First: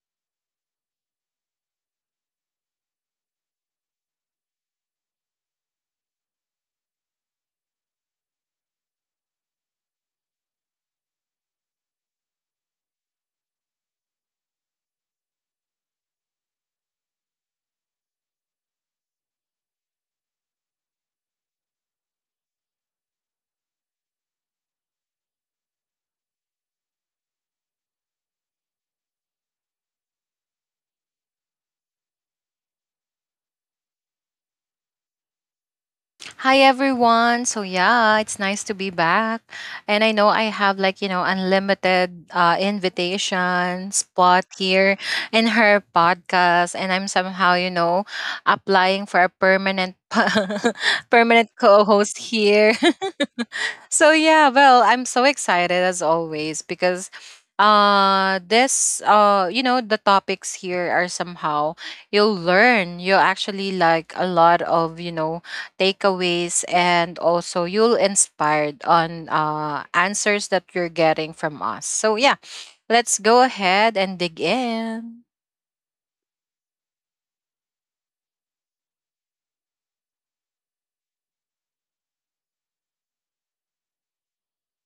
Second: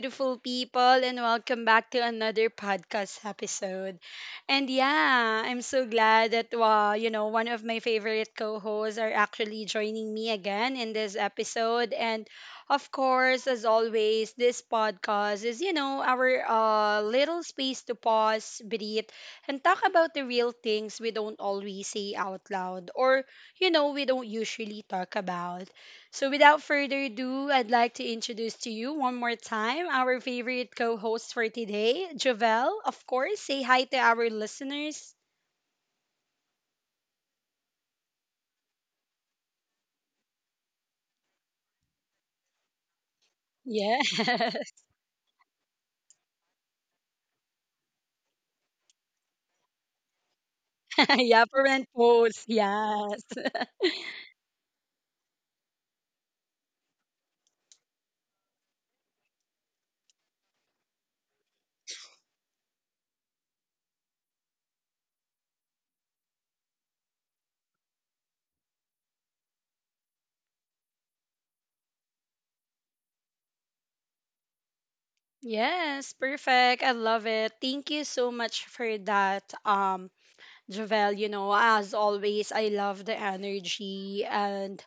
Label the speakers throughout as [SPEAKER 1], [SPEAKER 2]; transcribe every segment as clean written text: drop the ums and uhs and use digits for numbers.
[SPEAKER 1] beautiful people, and welcome back to another podcast episode. And yeah, I'm so glad that, one of my favorite co hosts are actually joining me again in this episode. And of course, as always, this podcast is, our little space to pause, breathe, and talk about the real things we don't always say out loud or we don't usually talk about. So, without further ado, I'd like to introduce to you one more time our favorite co host for today, Jovel. Of course, say hi to our listeners.
[SPEAKER 2] Hi everyone. It's nice to be back. And I know I have unlimited invitation
[SPEAKER 1] Yeah.
[SPEAKER 2] spot here in her podcast, and I'm applying for a permanent
[SPEAKER 1] Yeah,
[SPEAKER 2] permanent
[SPEAKER 1] parent
[SPEAKER 2] co-host
[SPEAKER 1] post.
[SPEAKER 2] here.
[SPEAKER 1] Yes.
[SPEAKER 2] I'm so excited as always because this you know the topics here are somehow you'll learn, you actually a lot of you know takeaways, and also you'll inspired on answers that you're getting from us. So yeah, let's go ahead and dig in.
[SPEAKER 1] Yes, perfect. I love it. Thank you so much for that, Javel. You know, as always, I love the energy. And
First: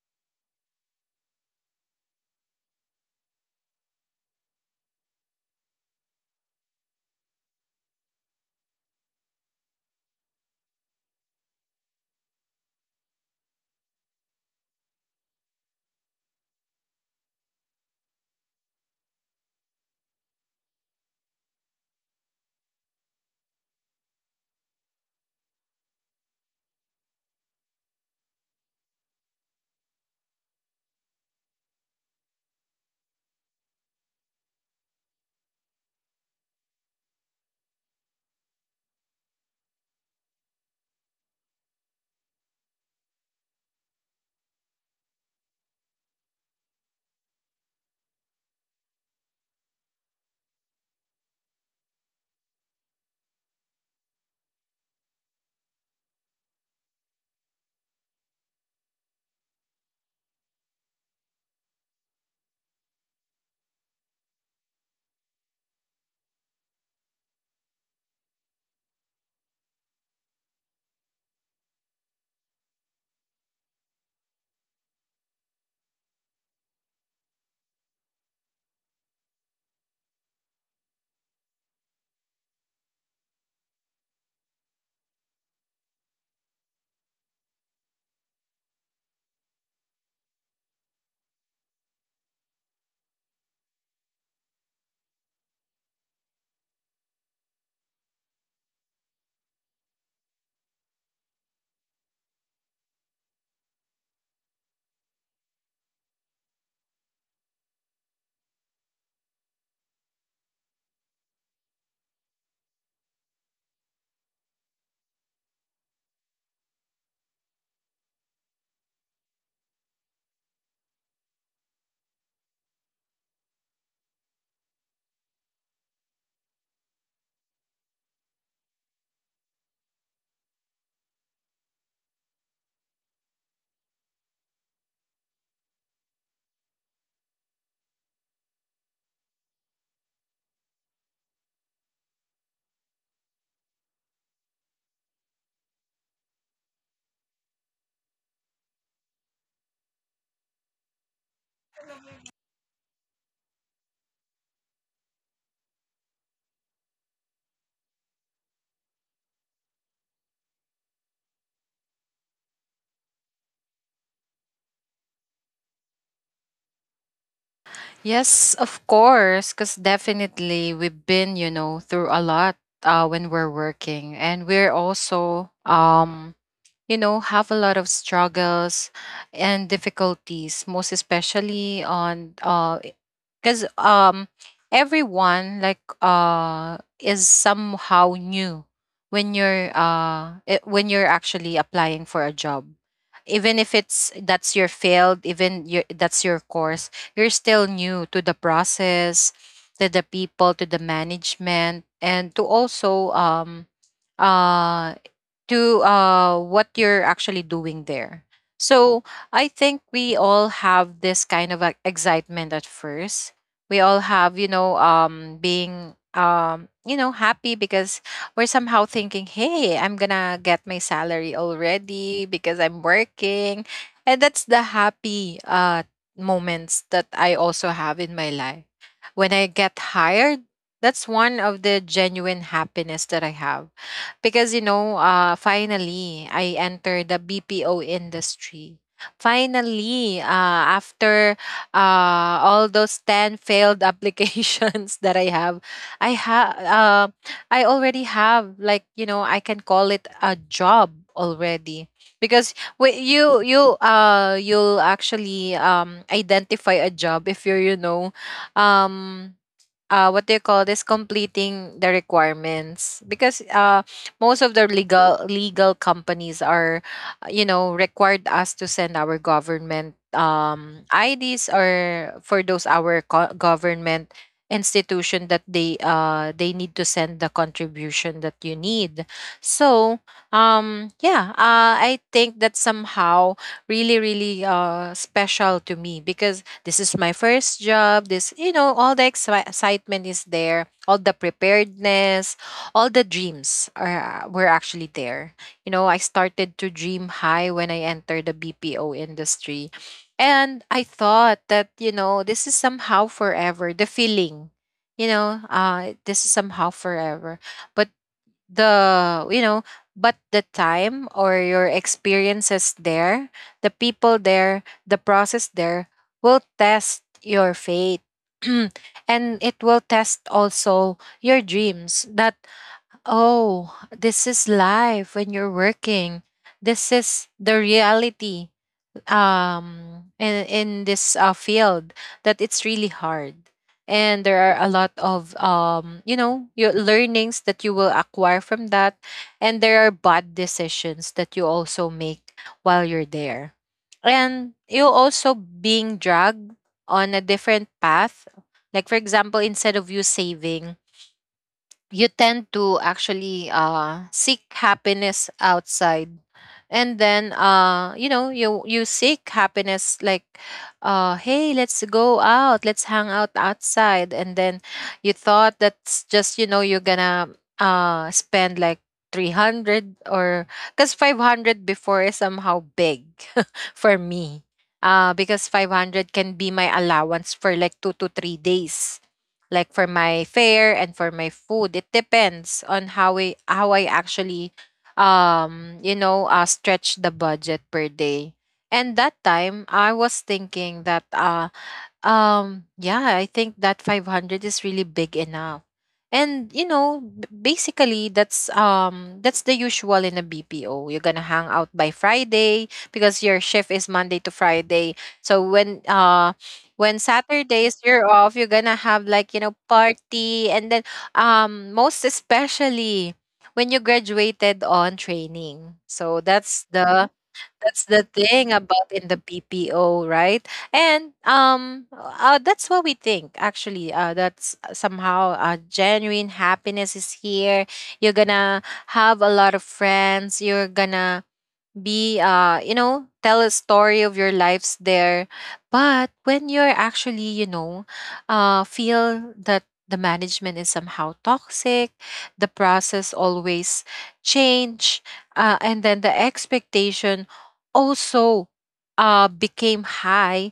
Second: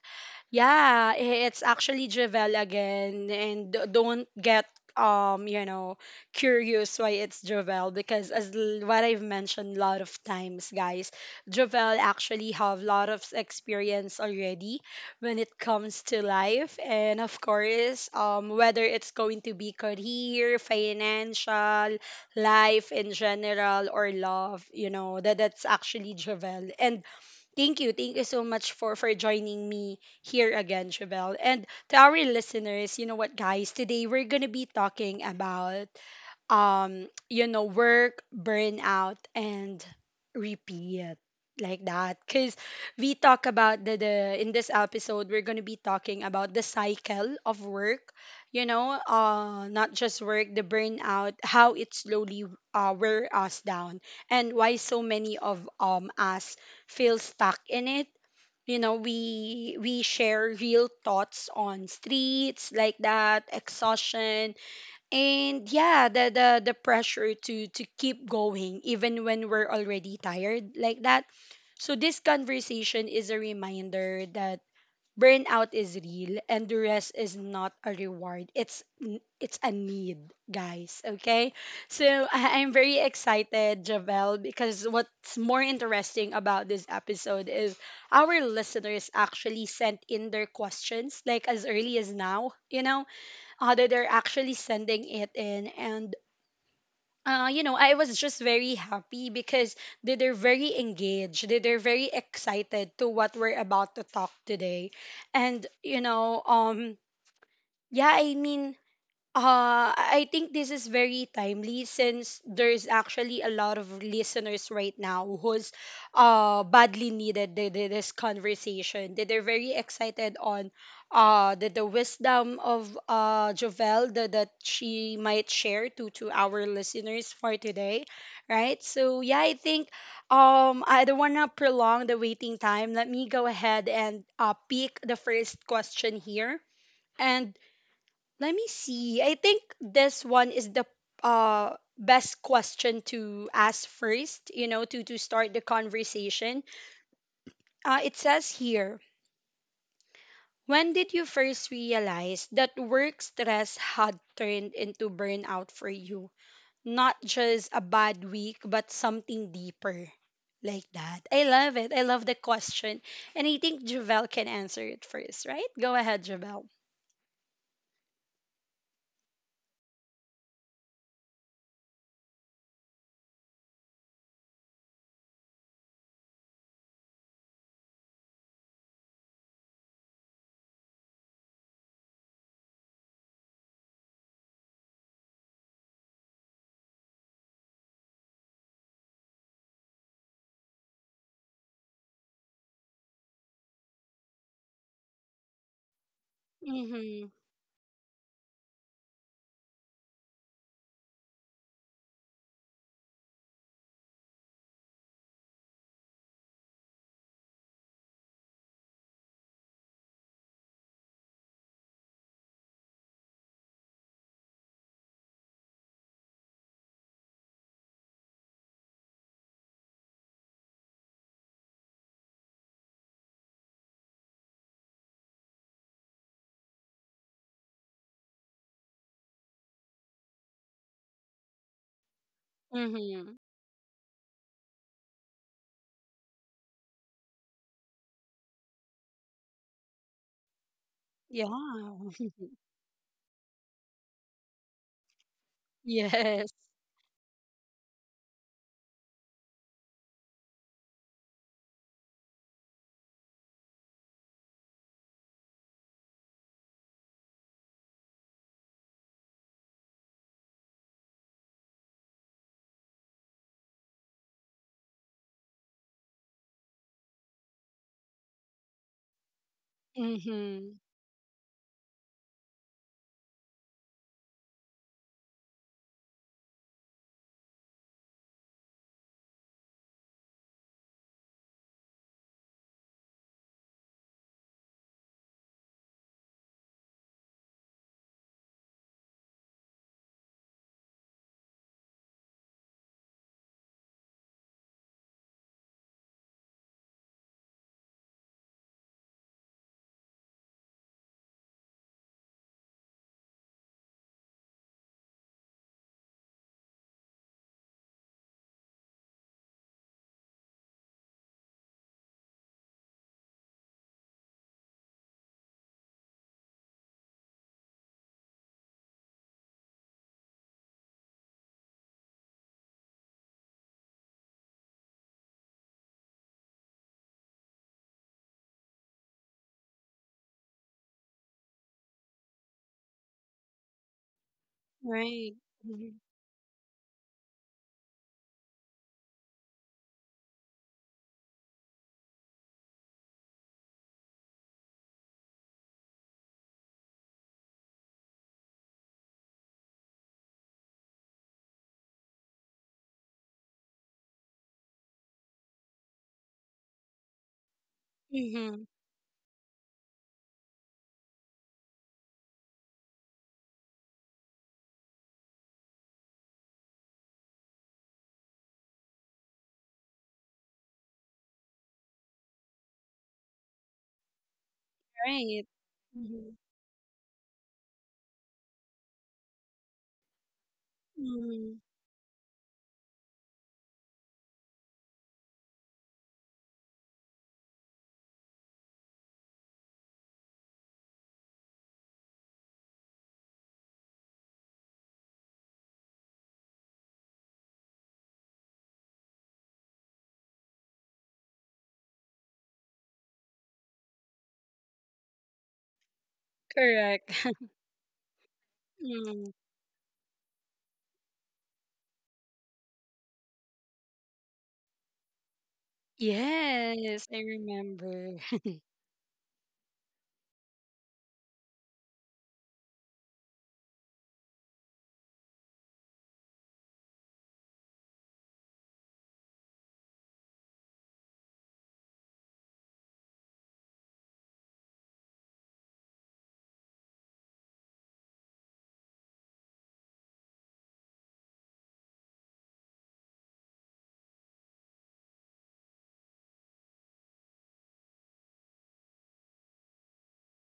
[SPEAKER 1] yeah, it's actually Javel again, and don't get um you know curious why it's Javel because what I've mentioned a lot of times, guys, Javel actually have a lot of experience already when it comes to life, and of course, whether it's going to be career, financial, life in general, or love. You know that that's actually Javel. And thank you. Thank you so much for joining me here again, Chevelle. And to our listeners, you know what, guys? Today we're gonna be talking about work burnout and repeat, like that, because we talk about the in this episode we're going to be talking about the cycle of work, not just work, the burnout, how it slowly wear us down and why so many of us feel stuck in it. We share real thoughts on streets like that, exhaustion, and yeah, the pressure to keep going even when we're already tired, like that. So this conversation is a reminder that burnout is real and the rest is not a reward. It's it's a need, guys. Okay. So I'm very excited, Javel, because what's more interesting about this episode is our listeners actually sent in their questions like as early as now, you know? Other, they're actually sending it in. And you know, I was just very happy because they're very engaged, they're very excited to what we're about to talk today. And yeah i mean I think this is very timely since there's actually a lot of listeners right now who's badly needed this conversation. They're very excited on the wisdom of Jovel that, that she might share to our listeners for today, right? So yeah, I think I don't wanna prolong the waiting time. Let me go ahead and pick the first question here. And let me see. I think this one is the best question to ask first, you know, to start the conversation. It says here, when did you first realize that work stress had turned into burnout for you? Not just a bad week, but something deeper, like that. I love it. I love the question. And I think Javel can answer it first, right? Go ahead, Javel.
[SPEAKER 2] Yes, of course, because definitely we've been, you know, through a lot when we're working, and we're also, you know, have a lot of struggles and difficulties, most especially on because everyone is somehow new when you're when you're actually applying for a job, even if it's that's your field, even that's your course,
[SPEAKER 1] Mhm.
[SPEAKER 2] you're still new to the process, to the people, to the management, and to also uh to what you're actually doing there. So I think we all have this kind of excitement at first. We all have, you know, being, happy, because we're somehow thinking, hey, I'm gonna get my salary already because I'm working. And that's the happy moments that I also have in my life when I get hired. That's one of the genuine happiness that
[SPEAKER 1] Mhm.
[SPEAKER 2] I have, because, you know, finally I entered the BPO industry. Finally, after
[SPEAKER 1] Yeah.
[SPEAKER 2] all those 10 failed applications that I have, I
[SPEAKER 1] Yes.
[SPEAKER 2] have, I already have, like, you know, I can call it a job already, because we, you you'll actually identify a job if you're, um what do you call this, completing the requirements, because most of the legal companies are, required us to send our government,
[SPEAKER 1] Mm-hmm.
[SPEAKER 2] IDs, or for those our government institution that they need to send the contribution that you need. So yeah I think that somehow really really special to me, because this is my first job. This, you know, all the excitement is there, all the preparedness, all the dreams are were actually there. You know, I started to dream high when I entered the BPO industry. And I thought that, you know, this is somehow forever the feeling. You know, this is somehow forever. But the you know the time or your experiences there, the people there, the process there will test your faith. And it will test also your dreams. That oh, this is life when you're working. This is the reality in this field, that it's really hard. And there are a lot
[SPEAKER 1] Right.
[SPEAKER 2] of,
[SPEAKER 1] Mm-hmm.
[SPEAKER 2] you know, your learnings that you will acquire from that. And there are bad decisions that you also make while you're there. And you also being dragged on a different path. Like for example, instead of you saving, you tend to actually seek happiness outside. And then,
[SPEAKER 1] Mm-hmm.
[SPEAKER 2] you seek happiness like, hey, let's go out, let's hang out outside. And then you thought that's just, you know, you're gonna spend like 300, or because 500 before is somehow big for me,
[SPEAKER 1] Right.
[SPEAKER 2] because 500
[SPEAKER 1] Mm-hmm.
[SPEAKER 2] can be my allowance for like 2 to 3 days, like for my fare and for my
[SPEAKER 1] Mm-hmm.
[SPEAKER 2] food. It depends on how I actually, stretch the budget per day. And that time I was thinking that yeah, I think that 500 is really big enough. And you know, basically that's the usual in a BPO. You're gonna hang out by Friday because your shift is Monday to Friday. So when
[SPEAKER 1] Correct.
[SPEAKER 2] Saturdays you're off, you're gonna have,
[SPEAKER 1] Mm.
[SPEAKER 2] like, you know, party, and then most especially when you graduated on training. So
[SPEAKER 1] Yes, I
[SPEAKER 2] that's the
[SPEAKER 1] remember.
[SPEAKER 2] thing about in the BPO, right? And that's what we think actually. That's somehow, genuine happiness is here. You're gonna have a lot of friends. You're gonna be, tell a story of your lives there. But when you're actually, you know, feel that the management is somehow toxic, the process always change, and then the expectation also became high.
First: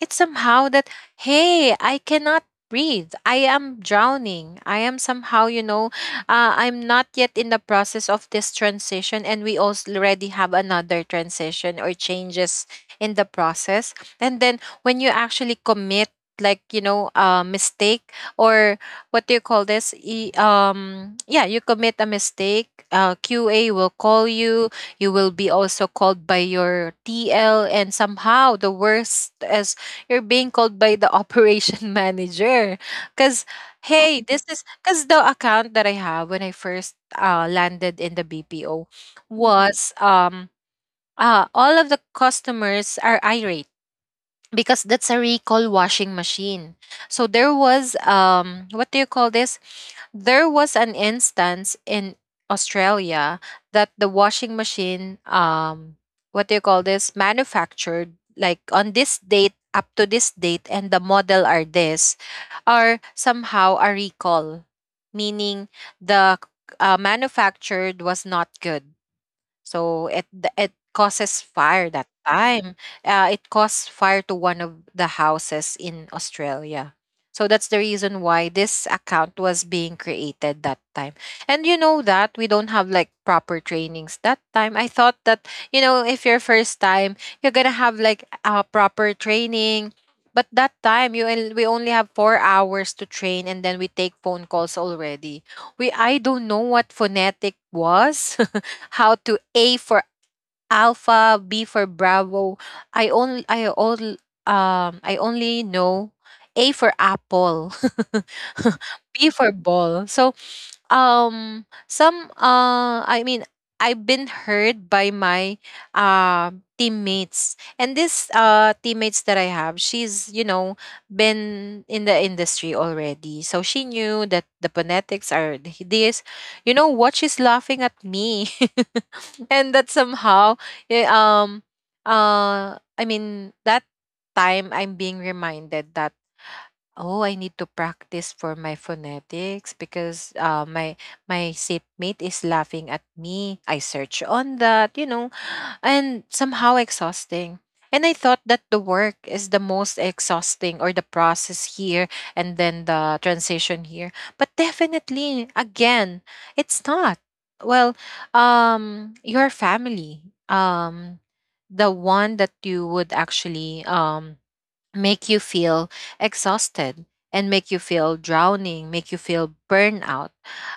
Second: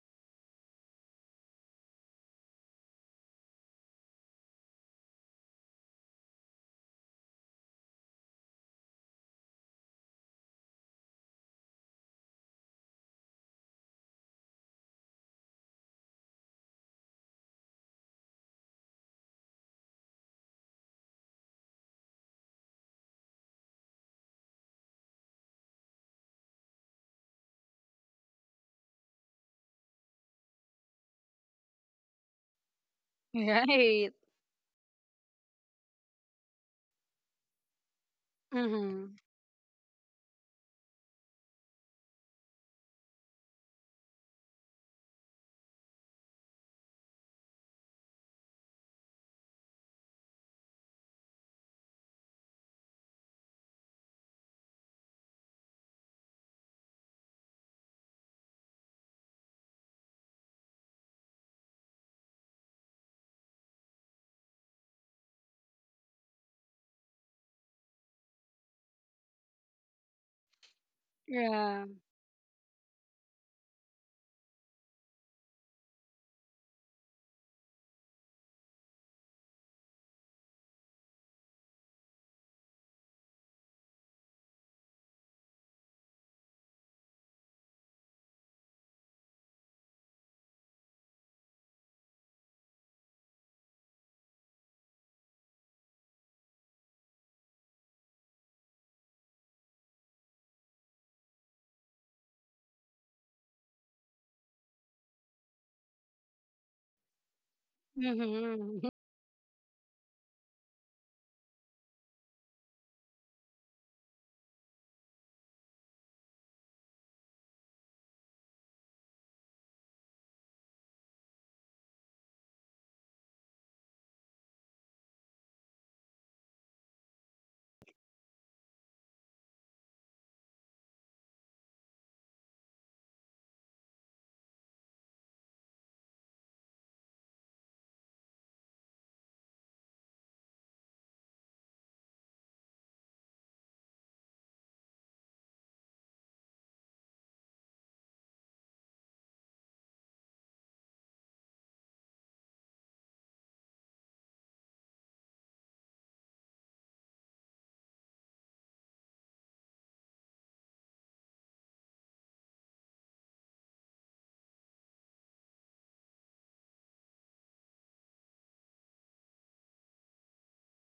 [SPEAKER 2] It's somehow that hey, I cannot breathe, I am drowning, I am somehow, you know, I'm not yet in the process of this transition, and we also already have another transition or changes in the process. And then when you actually commit, like you know, a mistake or what do you call this? Yeah, you commit a mistake. QA will call you. You will be also called by your TL, and somehow the worst is you're being called by the operation manager because
[SPEAKER 1] Right.
[SPEAKER 2] hey, this is because the account that I have when I first, landed in the BPO
[SPEAKER 1] Mm-hmm.
[SPEAKER 2] was all of the customers are irate because that's a recall washing machine. So there was, what do you call this? There was an instance in Australia that the washing machine, what do you call this, manufactured like on this date up to this date, and the model are this, are somehow a recall, meaning the manufactured was not good, so it causes
[SPEAKER 1] Yeah.
[SPEAKER 2] fire that time. It caused fire to one of the houses in Australia. So that's the reason why this account was being created that time. And you know that we don't have like proper trainings that time. I thought that you know, if your first time, you're gonna have like a proper training. But that time you and we only have 4 hours to train, and then we take phone calls already. We I don't know what phonetic was, how to A for Alpha, B for Bravo. I only I all I only know A for apple.
[SPEAKER 1] Mm-hmm.
[SPEAKER 2] B for ball. So some I mean, I've been heard by my, uh, teammates, and this teammates that I have, she's, you know, been in the industry already, so she knew that the phonetics are this. You know what, she's laughing at me. And that somehow, eh, um I mean that time I'm being reminded that oh, I need to practice for my phonetics, because my seatmate is laughing at me. I search on that, you know, and somehow exhausting. And I thought that the work is the most exhausting, or the process here and then the transition here. But definitely, again, it's not. Well, your family, um, the one that you would actually make you feel exhausted and make you feel drowning, make you feel burnout,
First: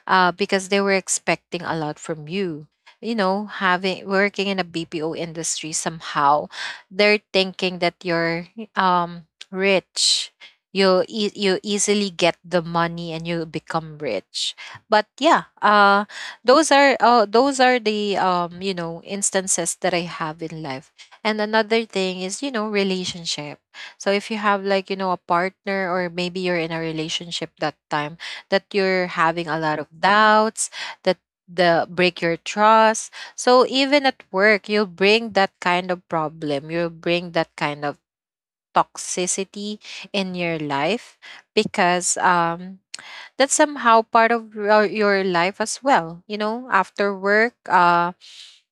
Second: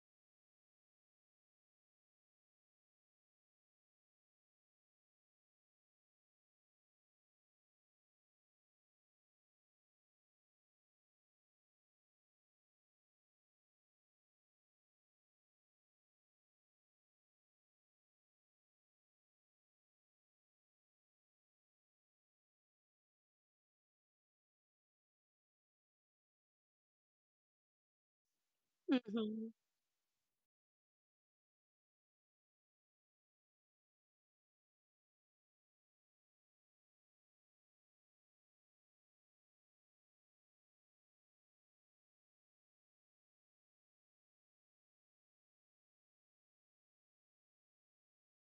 [SPEAKER 2] because they were expecting a lot from you. You know, having working in a BPO industry, somehow they're thinking that you're, rich. You easily get the money and you become rich. But yeah, those are the, instances that I have in life. And another thing is, you know, relationship. So if you have, like, you know, a partner or maybe you're in a relationship that time, that you're having
[SPEAKER 1] Mm-hmm.
[SPEAKER 2] a lot of doubts, that the break your trust. So even at work, you'll bring that kind of problem. You'll bring that kind of toxicity in your life, because that's somehow part of your life as well. You know, after work,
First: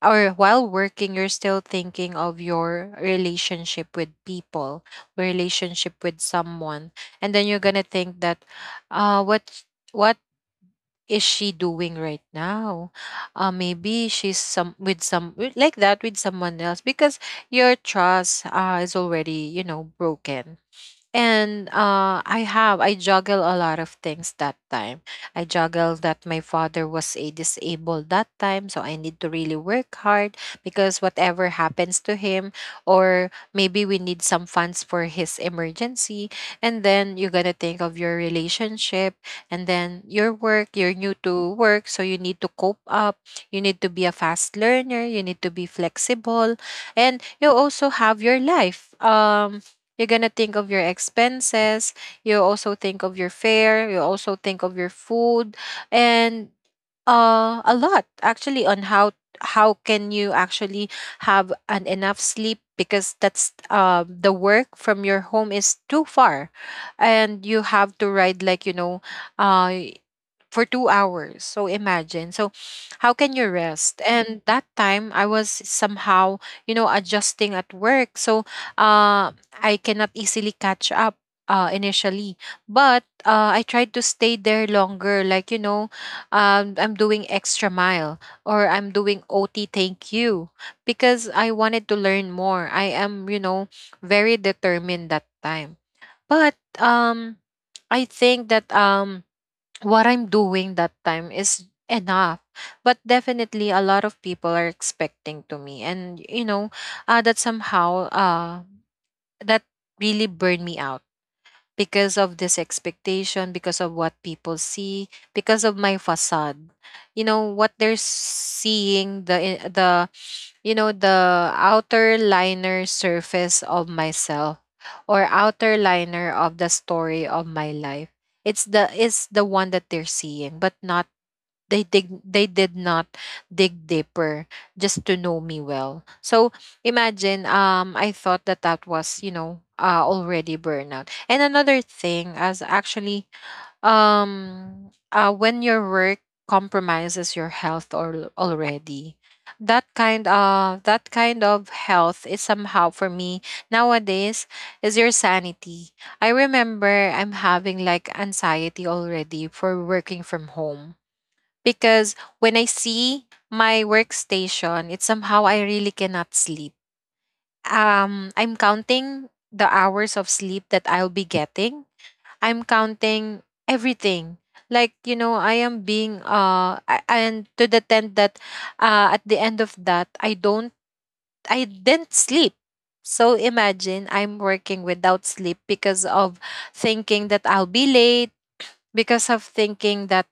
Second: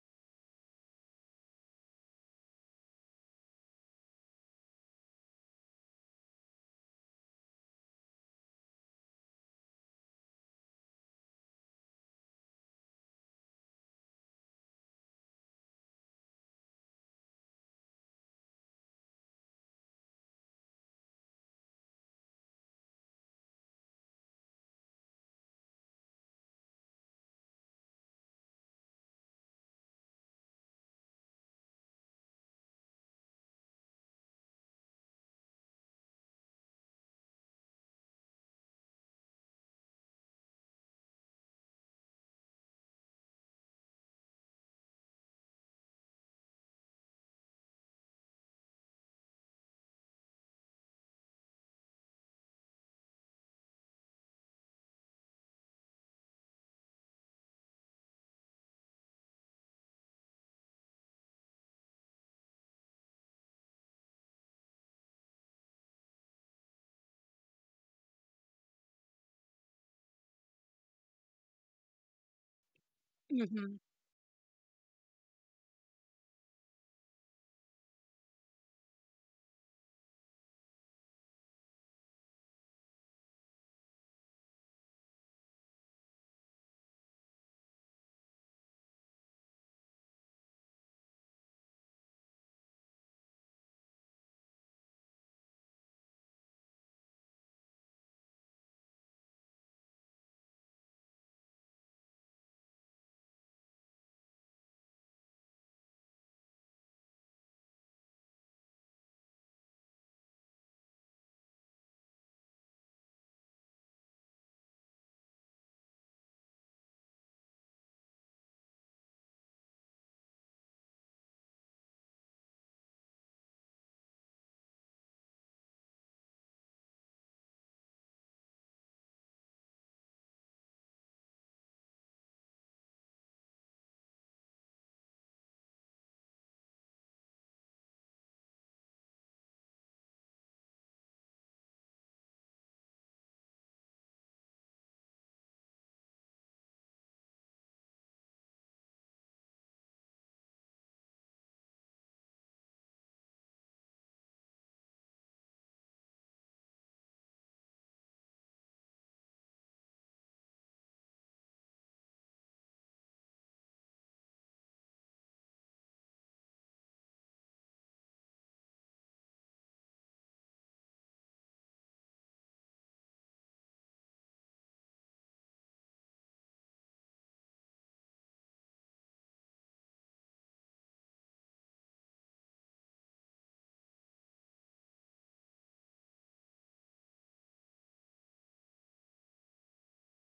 [SPEAKER 2] or while working, you're still thinking of your relationship with people, relationship with someone. And then you're gonna think that, uh, what is she doing right now? Maybe she's some with- like that with someone else, because your trust, is already, you know, broken. And I juggle a lot of things that time. I juggle that my father was a disabled that time, so I need to really work hard, because whatever happens to him, or maybe we need some funds for his emergency. And then you're gonna think of your relationship, and then your work, you're new to work, so you need to cope up, you need to be a fast learner, you need to be flexible, and you also have your life. You're gonna think of your expenses. You also think of your fare. You also think of your food, and a lot actually on how can you actually have an enough sleep, because that's the work from your home is too far, and you have to ride, like, you know, uh, for 2 hours. So imagine. So how can you
[SPEAKER 1] Mm-hmm.
[SPEAKER 2] rest? And that time I was somehow, you know, adjusting at work. So uh, I cannot easily catch up, initially. But I tried to stay there longer. Like, you know, I'm doing extra mile or I'm doing OT thank you because I wanted to learn more. I am, you know, very determined that time. But um, I think that what I'm doing that time is enough. But definitely a lot of people are expecting to me. And you know, that somehow that really burned me out because of this expectation, because of what people see, because of my facade. You know, what they're seeing, the you know, the outer liner surface of myself or outer liner of the story of my life, it's the one that they're seeing but not, they did not dig deeper just to know me well. So imagine, I thought that that was, you know, already burnout. And another thing as actually, when your work compromises your health or already, that kind of health is somehow for me nowadays is your sanity. I remember I'm having like anxiety already for working from home because when I see my workstation, it's somehow I really cannot sleep. I'm counting the hours of sleep that I'll be getting. I'm counting everything. Like, you know, I am being and to the tent that at the end of that I don't. I didn't sleep. So imagine I'm working without sleep because of thinking that I'll be late, because of thinking that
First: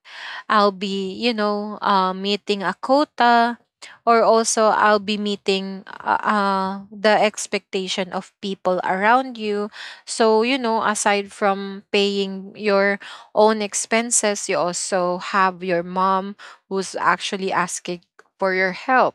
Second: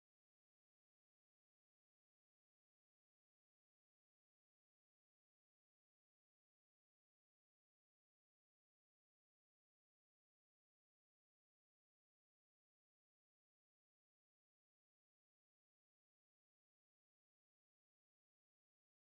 [SPEAKER 2] I'll be, you know, meeting a quota, or also I'll be meeting the expectation of people around you. So, you know, aside from paying your own expenses, you also have your mom who's actually asking for your help.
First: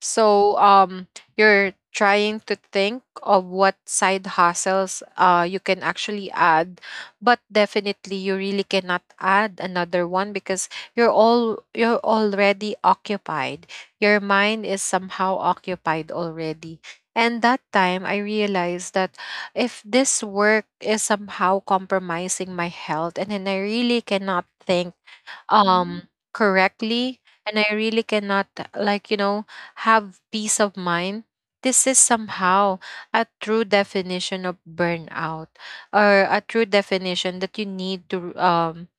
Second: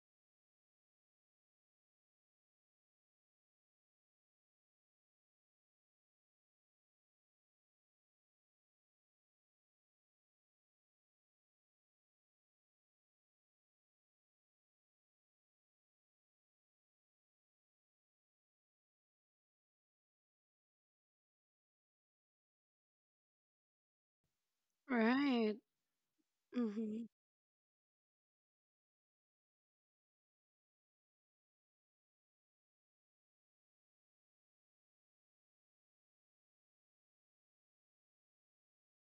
[SPEAKER 2] So, you're trying to think of what side hustles you can actually add, but definitely you really cannot add another one because you're already occupied. Your mind is somehow occupied already. And that time I realized that if this work is somehow compromising my health, and then I really cannot think
[SPEAKER 1] Right.
[SPEAKER 2] um
[SPEAKER 1] Mm-hmm.
[SPEAKER 2] correctly, and I really cannot, like, you know, have peace of mind. This is somehow a true definition of burnout, or a true definition that you need to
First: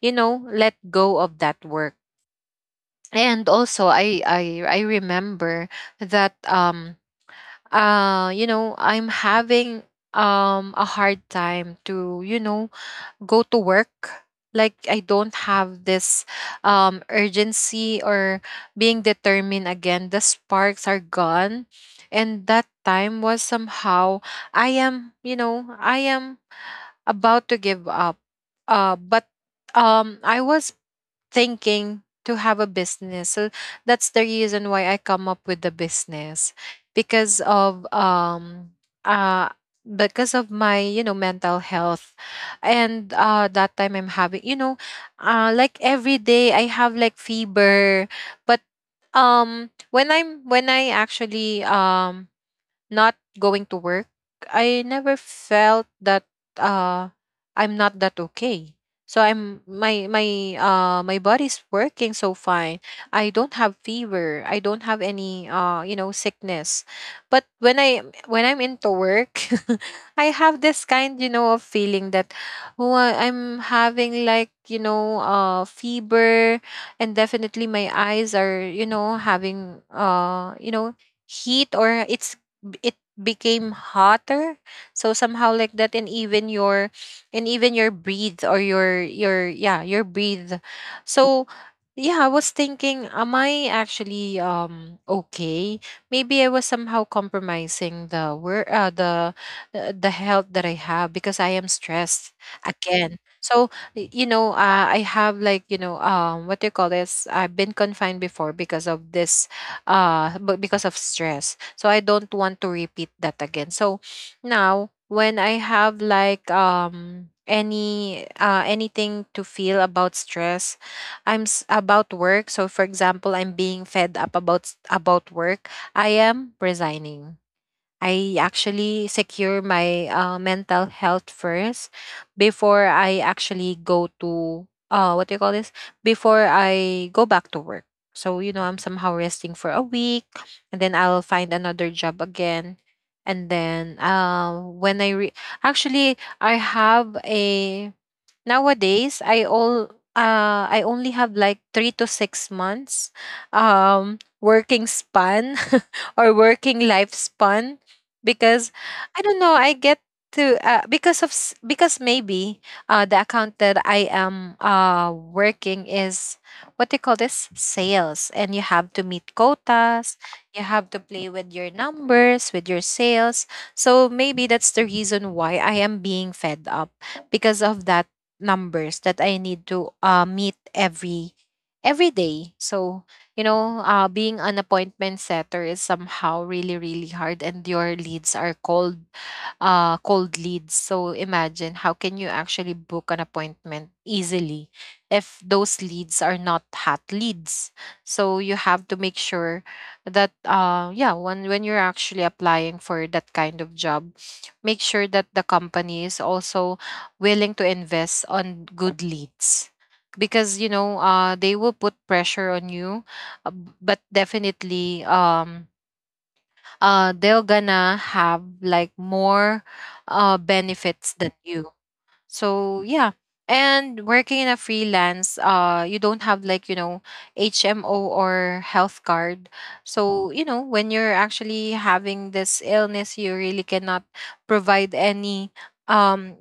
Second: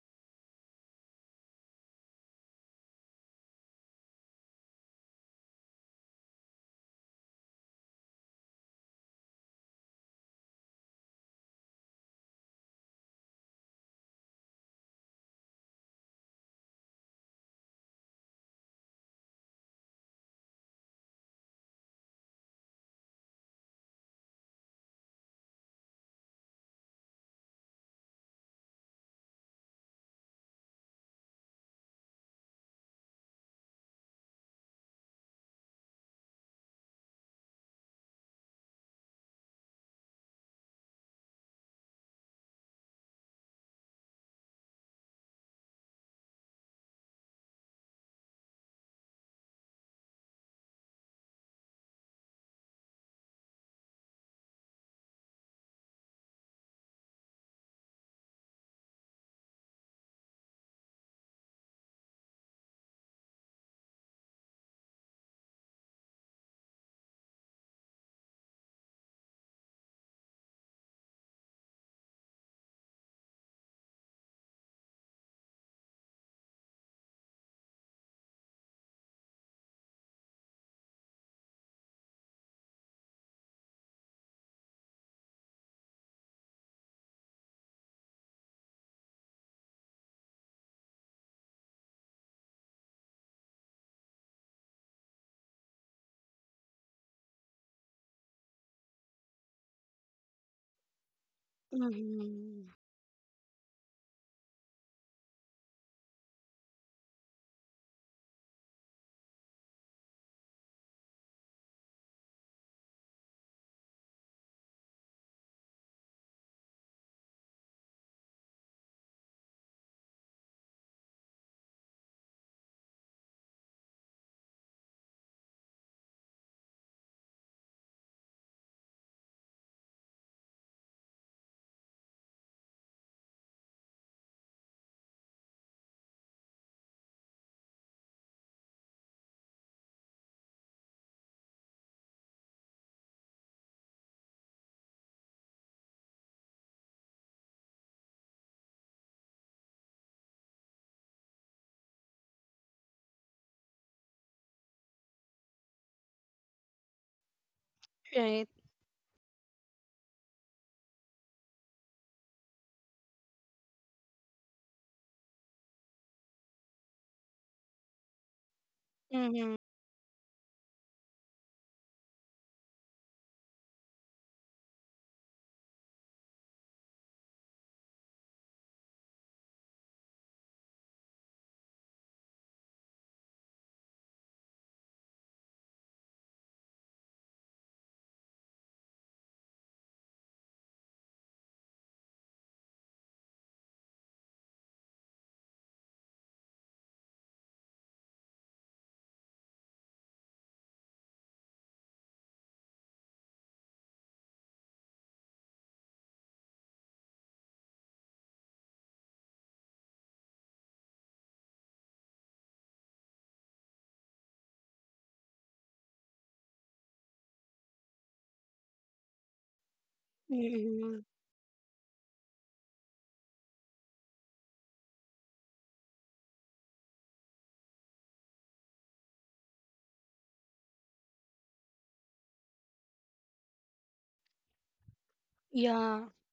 [SPEAKER 2] you know, let go of that work. And also, I remember that you know, I'm having a hard time to, you know, go to work. Like, I don't have this urgency or being determined again. The sparks are gone. And that time was somehow, I am, you know, I am about to give up. But I was thinking to have a business. So that's the reason why I come up with the business because of um uh because of my, you know, mental health. And that time I'm having, you know, like every day I have like fever. But um when I'm when I actually not going to work, I never felt that uh I'm not that okay. So I'm my body's working so fine. I don't have fever. I don't have any you know, sickness. But when I when I'm into work, I have this kind, you know, of feeling that, oh, I'm having like, you know, fever. And definitely my eyes are, you know, having you know, heat, or it's it became hotter. So somehow like that. And even your, and even your breathe, or your yeah, your breathe. So yeah, I was thinking, am I actually okay? Maybe I was somehow compromising the work, the health that I have because I am stressed
[SPEAKER 1] Mm-hmm.
[SPEAKER 2] again. So, you know, I have like, you know, what do you call this, I've been confined before because of this. But because of stress, so I don't want to repeat that again. So now when I have like any anything to feel about stress, about work, so for example, I'm being fed up about work, I am resigning. I actually secure my mental health first before I actually go to what do you call this? Before I go back to work. So you know, I'm somehow resting for a week, and then I'll find another job again. And then actually I have a, nowadays, I all I only have like 3 to 6 months working span or working lifespan
[SPEAKER 1] Right.
[SPEAKER 2] because I don't know, I get to because maybe the account that I am working is, what do you call this, sales, and you have to meet
[SPEAKER 1] Mm-hmm.
[SPEAKER 2] quotas. You have to play with your numbers, with your sales. So maybe that's the reason why I am being fed up because of that numbers that I need to meet every day. So, you know, being an appointment setter is somehow really really hard and your leads are cold, cold leads. So imagine how can you actually book an appointment easily if those leads are not hot leads. So you have to make sure that yeah, when you're actually applying for that kind of job, make sure that the company is also willing to invest on good leads, because you know, they will put pressure on you. But definitely they're gonna have like more
[SPEAKER 1] Mm-hmm.
[SPEAKER 2] benefits than you. So yeah. And working in a freelance, you don't have like, you know, HMO or health card. So you know, when you're actually having this illness, you really cannot provide
[SPEAKER 1] Yeah.
[SPEAKER 2] um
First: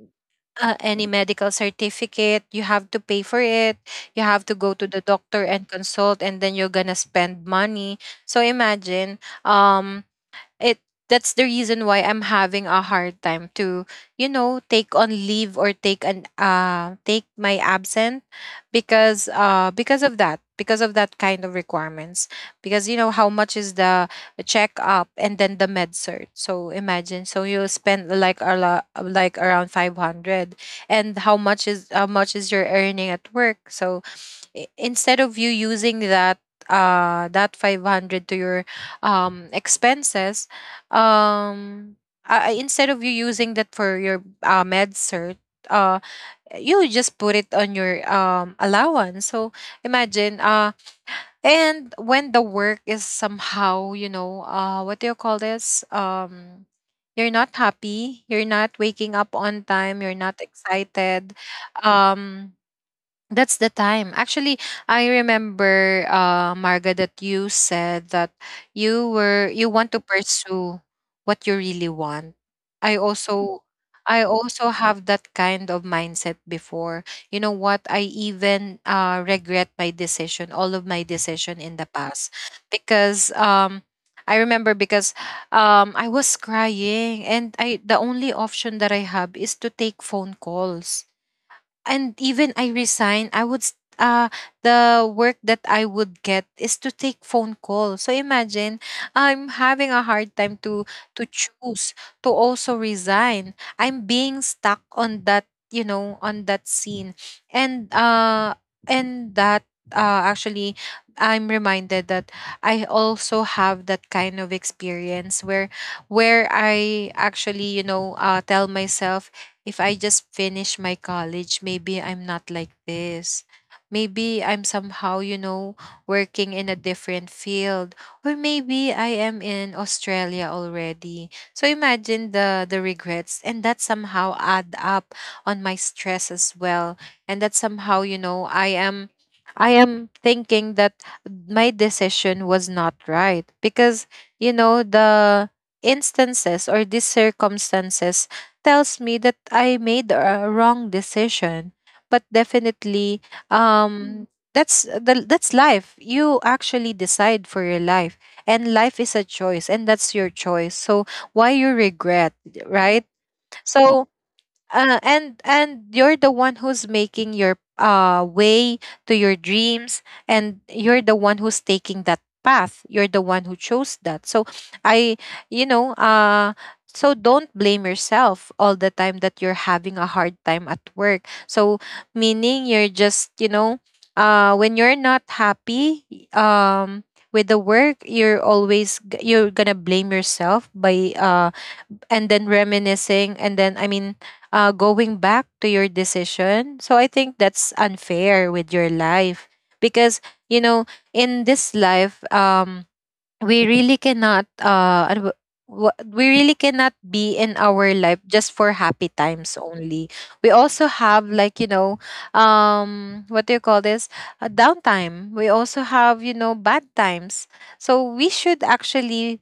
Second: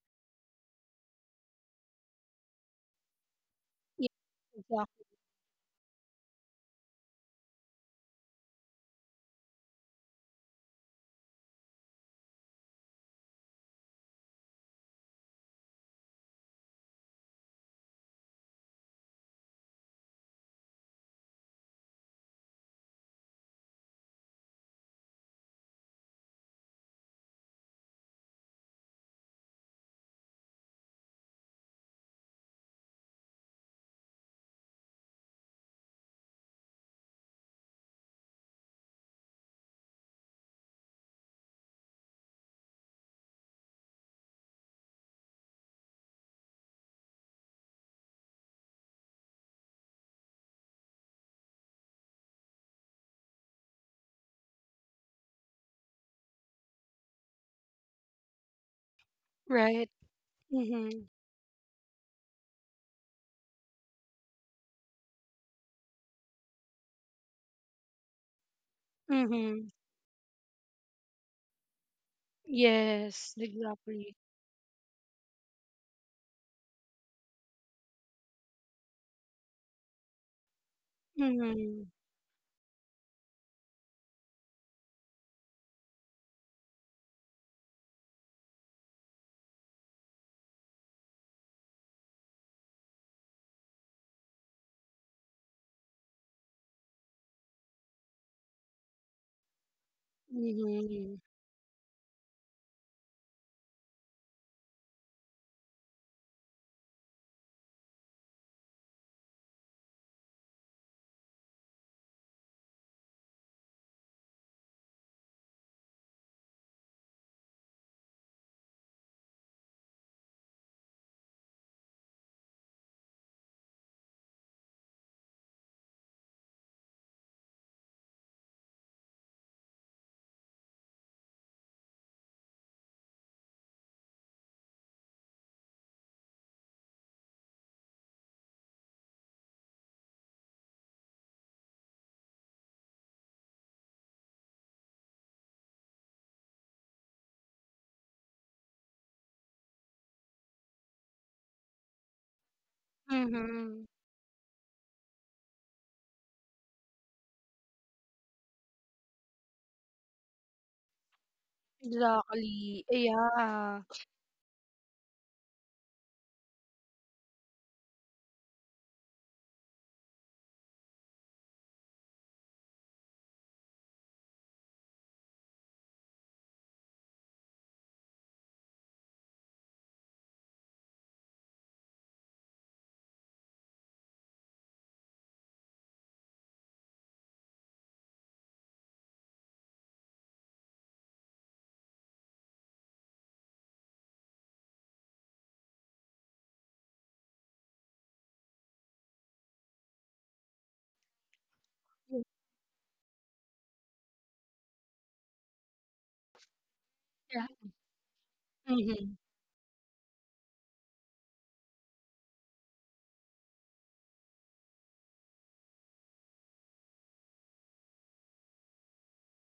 [SPEAKER 2] any medical certificate. You have to pay for it.
[SPEAKER 1] Yeah.
[SPEAKER 2] You have to go to
[SPEAKER 1] Exactly.
[SPEAKER 2] the doctor and consult, and then you're gonna spend money. So imagine, um it that's the reason why I'm having a hard time to, you know, take on leave or take an take my absent, because of that kind of requirements. Because you know how much is the checkup and then the med cert. So imagine, so you spend like a lot, like around 500. And how much is, how much is your earning at work? So, instead of you using that that 500 to your expenses, um instead of you using that for your med cert, uh you just put it on your allowance. So imagine, and when the work is somehow, you know, what do you call this, you're not happy, you're not waking up on
[SPEAKER 1] Right.
[SPEAKER 2] time, you're not
[SPEAKER 1] Mm-hmm.
[SPEAKER 2] excited, um that's the time. Actually, I remember, Marga, that you said that
[SPEAKER 1] Mm-hmm.
[SPEAKER 2] you want to pursue what you really want. I
[SPEAKER 1] Yes,
[SPEAKER 2] also,
[SPEAKER 1] exactly.
[SPEAKER 2] I also have that kind of mindset before. You know what? I even regret my decision, all of my decision
[SPEAKER 1] Mm-hmm.
[SPEAKER 2] in the past, because I remember because I was crying, and I the only option that I have is to take phone calls. And even I resign, the work that I would get is to take phone calls. So imagine I'm having a hard time
[SPEAKER 1] Mhm,
[SPEAKER 2] to choose, to also resign. I'm being stuck on that, you know, on that scene. And uh and that actually, I'm reminded that I also have that kind of experience where I actually, you know, tell myself, if I just finish my college, maybe I'm not like this. Maybe I'm somehow, you know, working in a different field. Or maybe I am in Australia already. So imagine the regrets, and that somehow add up on my stress as well. And that somehow, you know, I am thinking that my decision was not right, because you know, the instances or these circumstances tells me that I made a wrong decision. But definitely,
[SPEAKER 1] mhm.
[SPEAKER 2] um, that's the, that's life. You actually decide for your life, and life is a choice, and that's your choice. So why you regret,
[SPEAKER 1] Exactly,
[SPEAKER 2] right?
[SPEAKER 1] yeah.
[SPEAKER 2] So and you're the one who's making your way to your dreams, and you're the one who's taking that path, you're the one who chose that. So i you know uh so don't blame yourself all the time that you're having a hard time at work. So meaning you're just, when you're not happy um with the work, you're always you're gonna blame yourself by and then reminiscing, and then going back to your decision. So I think that's unfair with your life, because you know, in this life, we really cannot uh ano ba- we really cannot be
[SPEAKER 1] Yeah,
[SPEAKER 2] in our life just for
[SPEAKER 1] mhm.
[SPEAKER 2] happy times only. We also have, like, you know, what do you call this, a downtime. We also have, you know, bad times. So we should actually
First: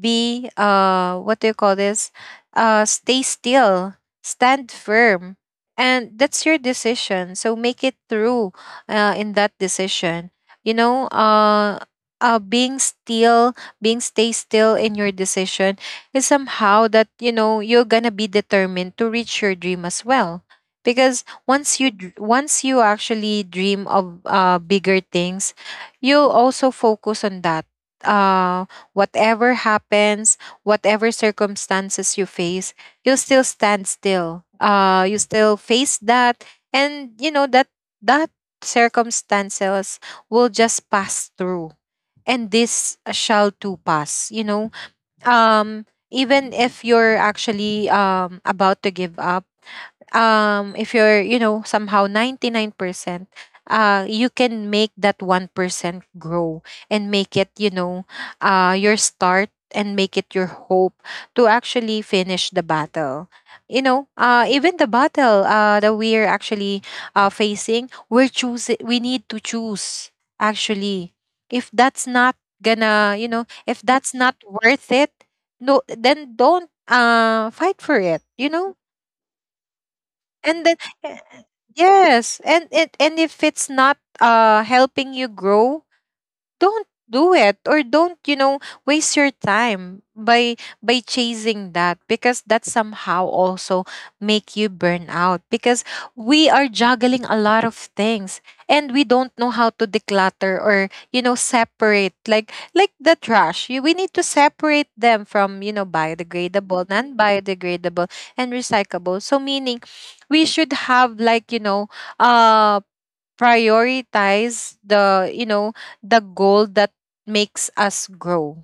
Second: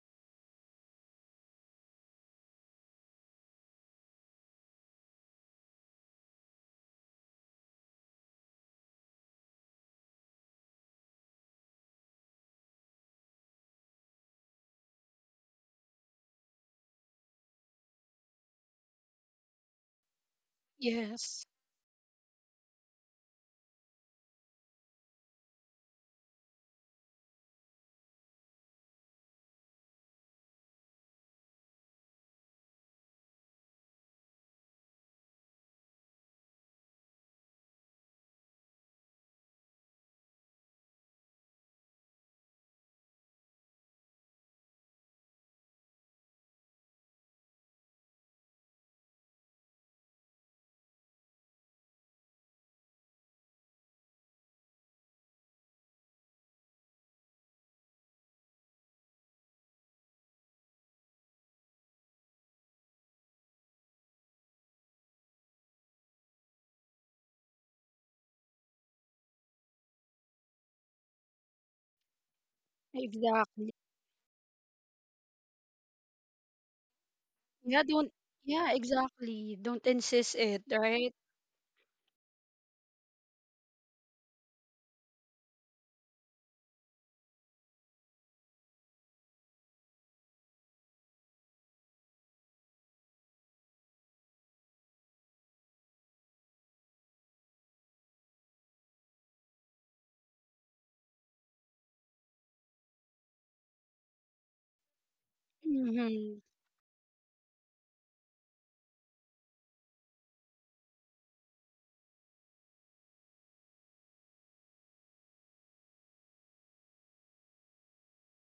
[SPEAKER 2] be, what do you call this, stay still, stand firm. And that's your decision, so make it through, in that decision. you know uh Being still, being stay still in your decision is somehow that, you know, you're gonna be determined to reach your dream as well. Because
[SPEAKER 1] Yes,
[SPEAKER 2] once you actually dream of bigger things, you'll also focus on that. Uh, whatever happens, whatever circumstances you face, you'll still stand still. You still face that, and you know that that circumstances will just pass through, and this shall too pass, you know. um Even if you're actually about to give up, if you're, you know, somehow 99%, you can make that 1% grow and make it, you know, your start, and make it your hope to actually finish the battle. You know, even the battle that we're actually facing, we're choosing, we need to choose, actually, if that's not gonna, you know,
[SPEAKER 1] exactly.
[SPEAKER 2] if that's not worth it, no, then don't fight
[SPEAKER 1] Yeah,
[SPEAKER 2] for
[SPEAKER 1] don't,
[SPEAKER 2] it, you know.
[SPEAKER 1] yeah, exactly. Don't insist it,
[SPEAKER 2] And then
[SPEAKER 1] right?
[SPEAKER 2] eh, yes, and it, and if it's not helping you grow, don't do it, or don't, you know, waste your time by chasing that, because that somehow also make you burn out. Because we are juggling a lot of things, and we don't know how to declutter or, you know, separate like the trash. You- we need to separate them from, you know,
[SPEAKER 1] Mhm.
[SPEAKER 2] biodegradable, non-biodegradable, and recyclable. So meaning, we should have, like, you know, uh prioritize the, you know, the goal that makes us grow.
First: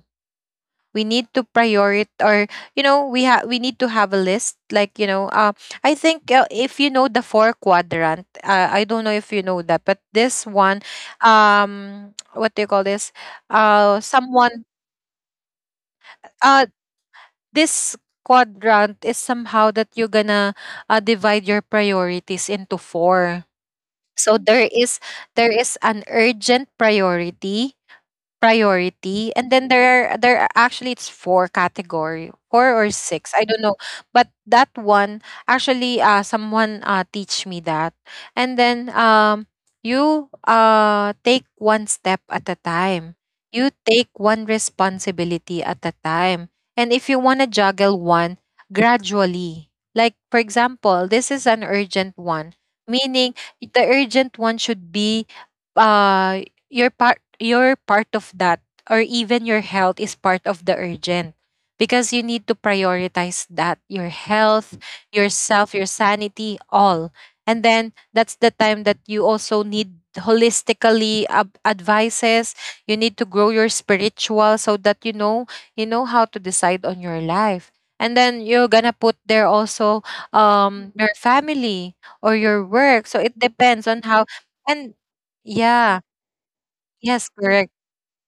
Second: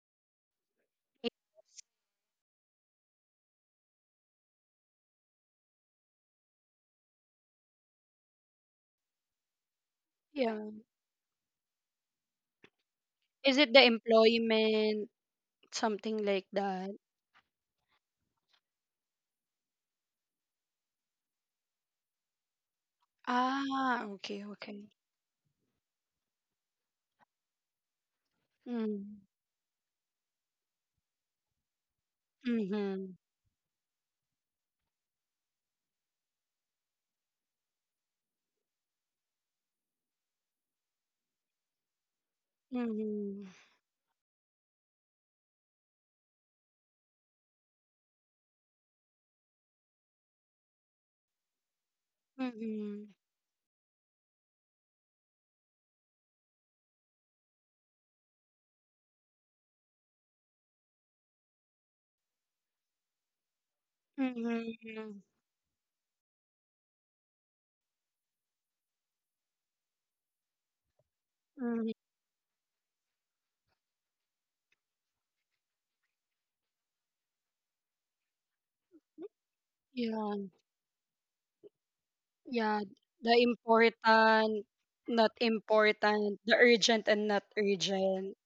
[SPEAKER 2] We need to prioritize or, you know, we have we need to have a list, like, you know, I think, if you know the four quadrant, I don't know if you know that, but this
[SPEAKER 1] Yeah.
[SPEAKER 2] one, what do you call this,
[SPEAKER 1] Is it the
[SPEAKER 2] someone
[SPEAKER 1] employment, something like
[SPEAKER 2] uh
[SPEAKER 1] that?
[SPEAKER 2] this quadrant is somehow that you're gonna divide your priorities into four.
[SPEAKER 1] Ah, okay,
[SPEAKER 2] So there
[SPEAKER 1] okay.
[SPEAKER 2] is an urgent priority
[SPEAKER 1] Mm.
[SPEAKER 2] and then there are actually, it's four category, four or
[SPEAKER 1] Mhm.
[SPEAKER 2] six, I don't know. But that one actually, someone teach me that. And then you take one step at a time,
[SPEAKER 1] Mhm.
[SPEAKER 2] you take one responsibility at a time. And if you want to juggle one, gradually, like for example, this is an urgent one.
[SPEAKER 1] Mhm.
[SPEAKER 2] Meaning the urgent one should be, uh you're part of that, or even your health is part of the urgent, because you need to prioritize that, your health,
[SPEAKER 1] Mhm.
[SPEAKER 2] yourself, your sanity, all. And then that's the time that you also need holistically
[SPEAKER 1] Mhm.
[SPEAKER 2] advices. You need to grow your spiritual, so that you know, you know how to decide on your life. And then you're gonna put there also
[SPEAKER 1] Yeah.
[SPEAKER 2] your family or
[SPEAKER 1] Yeah,
[SPEAKER 2] your work,
[SPEAKER 1] the
[SPEAKER 2] so it depends on how.
[SPEAKER 1] important,
[SPEAKER 2] And
[SPEAKER 1] not
[SPEAKER 2] yeah.
[SPEAKER 1] important, the urgent and not
[SPEAKER 2] Yes, correct.
[SPEAKER 1] urgent.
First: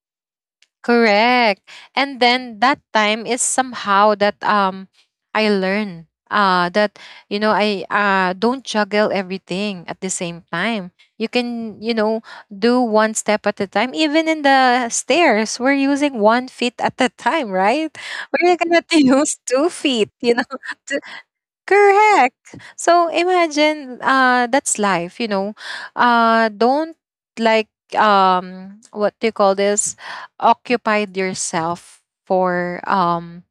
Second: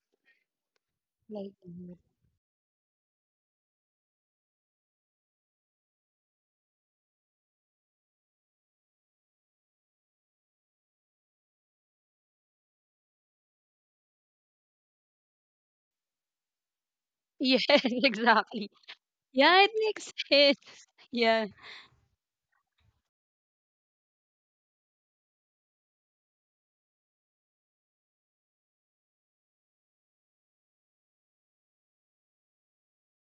[SPEAKER 1] Like
[SPEAKER 2] Correct.
[SPEAKER 1] that.
[SPEAKER 2] And then that time is somehow that, I learn that, you know, I don't juggle everything at the same time. You can, you know, do one step at a time. Even in the stairs, we're using one feet at a time,
[SPEAKER 1] Yeah,
[SPEAKER 2] right? We're not
[SPEAKER 1] exactly.
[SPEAKER 2] gonna use
[SPEAKER 1] Yeah,
[SPEAKER 2] two
[SPEAKER 1] it
[SPEAKER 2] feet,
[SPEAKER 1] makes
[SPEAKER 2] you know.
[SPEAKER 1] sense. Yeah.
[SPEAKER 2] Correct. So imagine that's life, you know. Uh, don't, like, what do you call this? Occupied yourself for,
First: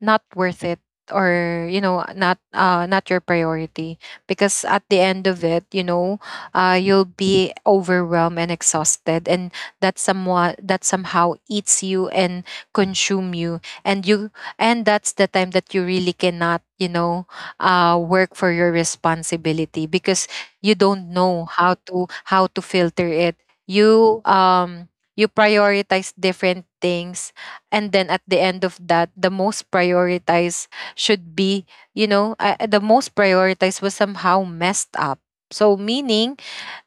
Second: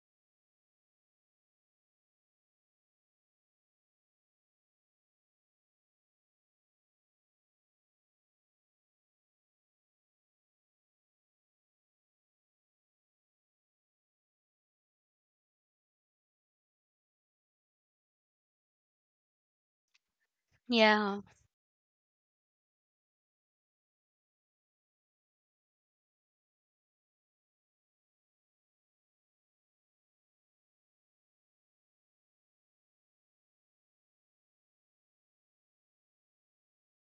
[SPEAKER 2] not worth it, or you know, not not your priority. Because at the end of it, you know, you'll be overwhelmed and exhausted, and that somehow eats you and consume you, and you and that's the time that you really cannot, you know, work for your responsibility. Because you
[SPEAKER 1] Yeah.
[SPEAKER 2] don't know how to filter it. You you prioritize different things, and then at the end of that, the most prioritized should be, you know, the most prioritized was somehow messed up. So meaning,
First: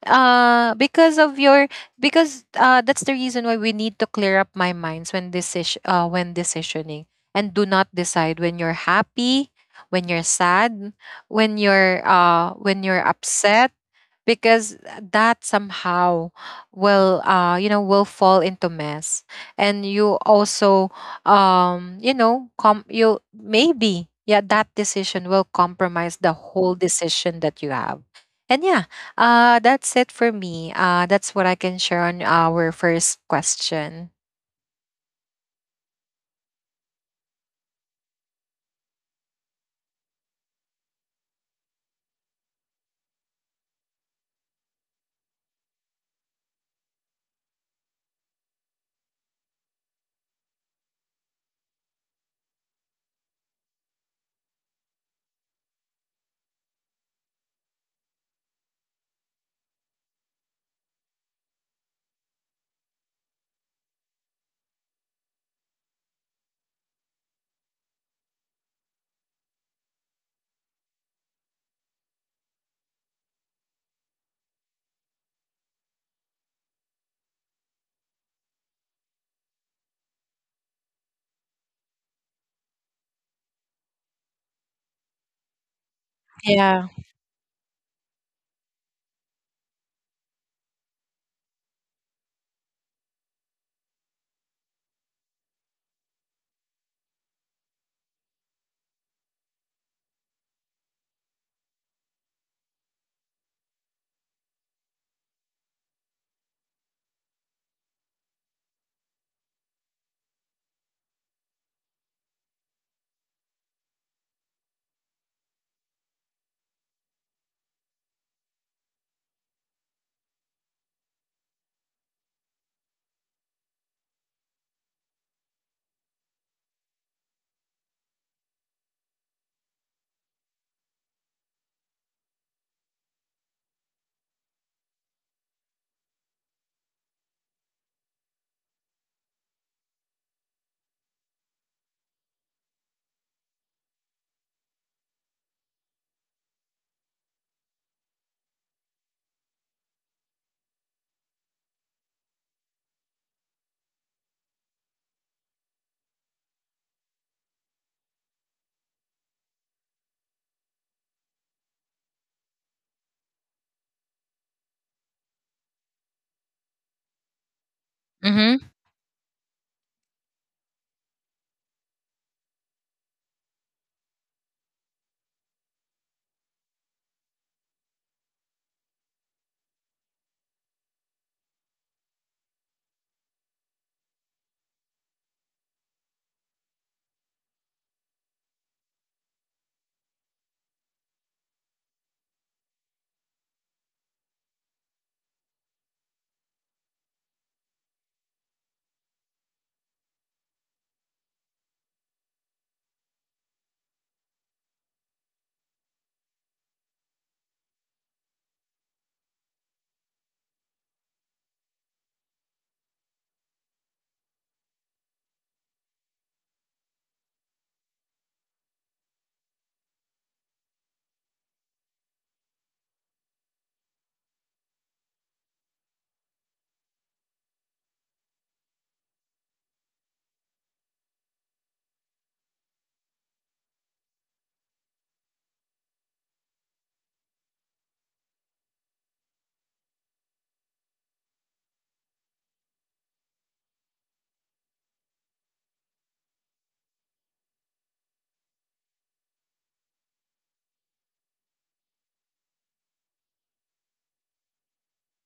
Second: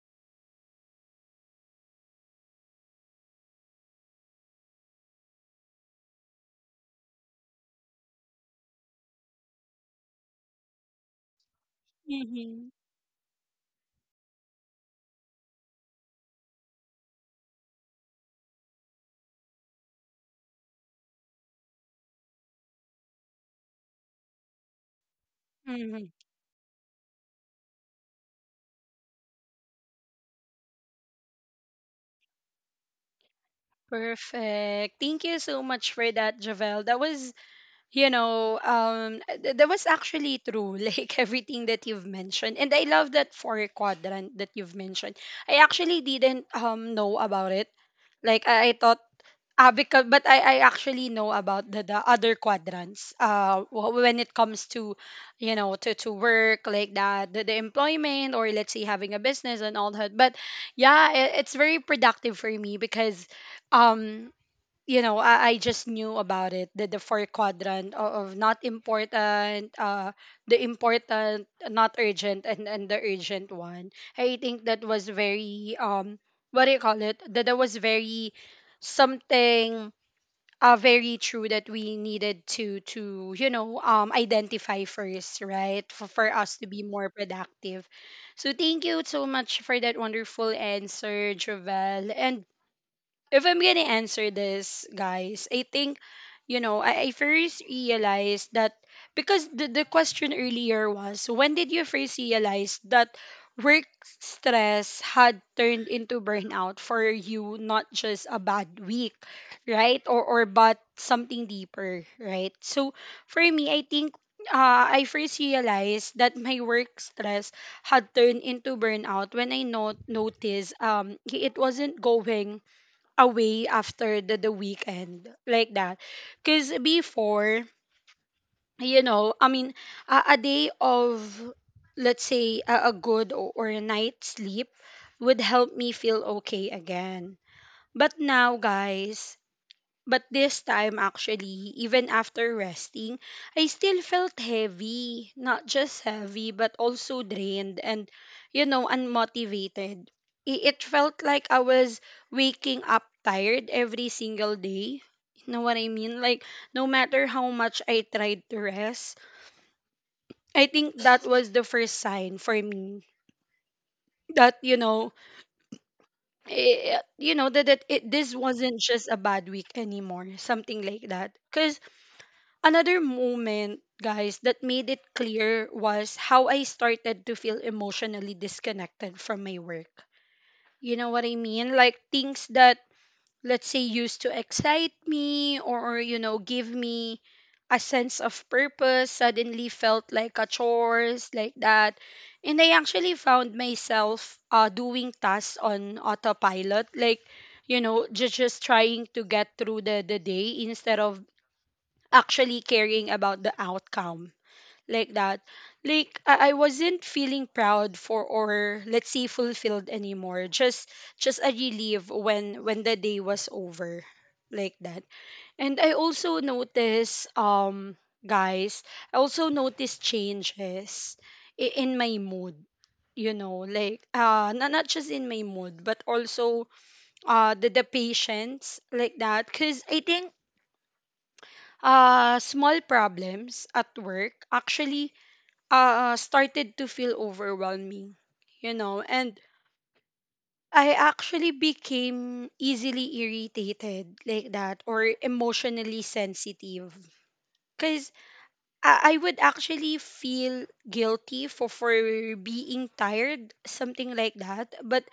[SPEAKER 2] because of your because that's the reason why we need to clear up my minds when decisioning. And do not decide when you're happy, when you're sad, when you're
[SPEAKER 1] Hmm.
[SPEAKER 2] upset. Because that somehow will, you know, will fall into mess. And you also, you know, com you maybe yeah, that decision will compromise
[SPEAKER 1] Hmm.
[SPEAKER 2] the whole decision that you have. And yeah, that's it for me. That's what I can share on our first question.
[SPEAKER 1] Perfect. Thank you so much for that, Javel. That was, you know, that was actually true. Like everything that you've mentioned, and I love that four quadrant that you've mentioned. I actually didn't know about it. Like I thought, ah, because but I actually know about the other quadrants. When it comes to, you know, to work like that, the employment or let's say having a business and all that. But yeah, it's very productive for me because, um, you know, I just knew about it. The four quadrant of not important, the important, not urgent, and the urgent one. I think that was very what do you call it? That that was very something very true that we needed to you know identify first, right? For us to
[SPEAKER 2] Yeah.
[SPEAKER 1] be more productive. So thank you so much for that wonderful answer, Jovel. And if I'm gonna answer this, guys, I think, you know, I first realized that because the question earlier was when did you first realize that work stress had turned into burnout for you, not just a bad week, right? Or but something deeper, right? So for me, I think I first realized that my work stress had turned into burnout when I not noticed it wasn't going away after the weekend, like that, because before, you know i mean a day of, let's say, a good or a night sleep would help me feel okay again. But now, guys, but this time, actually, even after resting, I still felt heavy. Not just heavy, but also drained and, you know, unmotivated. It felt like I was waking up tired every single day. You know what I mean? Like, no matter how much I tried to rest, I think that was the first sign for me that, you know, this
[SPEAKER 2] Mm-hmm.
[SPEAKER 1] wasn't just a bad week anymore, something like that. Because another moment, guys, that made it clear was how I started to feel emotionally disconnected from my work. You know what I mean? Like things that, let's say, used to excite me or, you know, give me a sense of purpose suddenly felt like a chores, like that. And I actually found myself doing tasks on autopilot, like, you know, just trying to get through the day instead of actually caring about the outcome, like that. Like I wasn't feeling proud for or let's say fulfilled anymore, just a relief when the day was over, like that. And I also noticed, guys I also noticed changes in my mood. You know, like not just in my mood but also the patience, like that, because I think small problems at work actually started to feel overwhelming, you know, and I actually became easily irritated, like that, or emotionally sensitive. Because I would actually feel guilty for being tired, something like that. But,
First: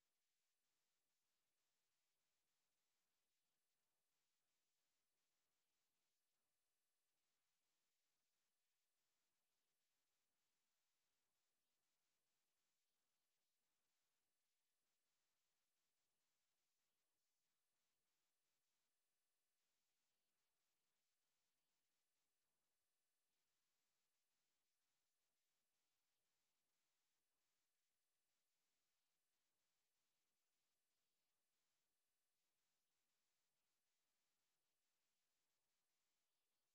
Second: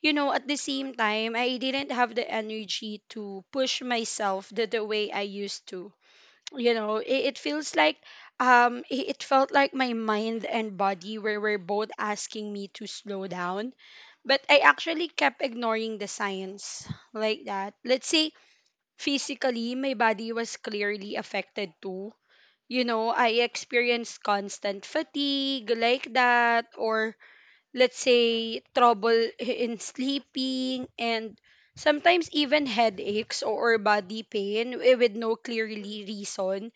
[SPEAKER 1] you know, at the same time, I didn't have the energy to push myself the way I used to. You know, it feels like it felt like my mind and body were both asking me to slow down, but I actually kept ignoring the signs, like that. Let's say physically my body was clearly affected too. You know, I experienced constant fatigue, like that, or let's say trouble in sleeping, and sometimes even headaches or body pain with no clearly reason.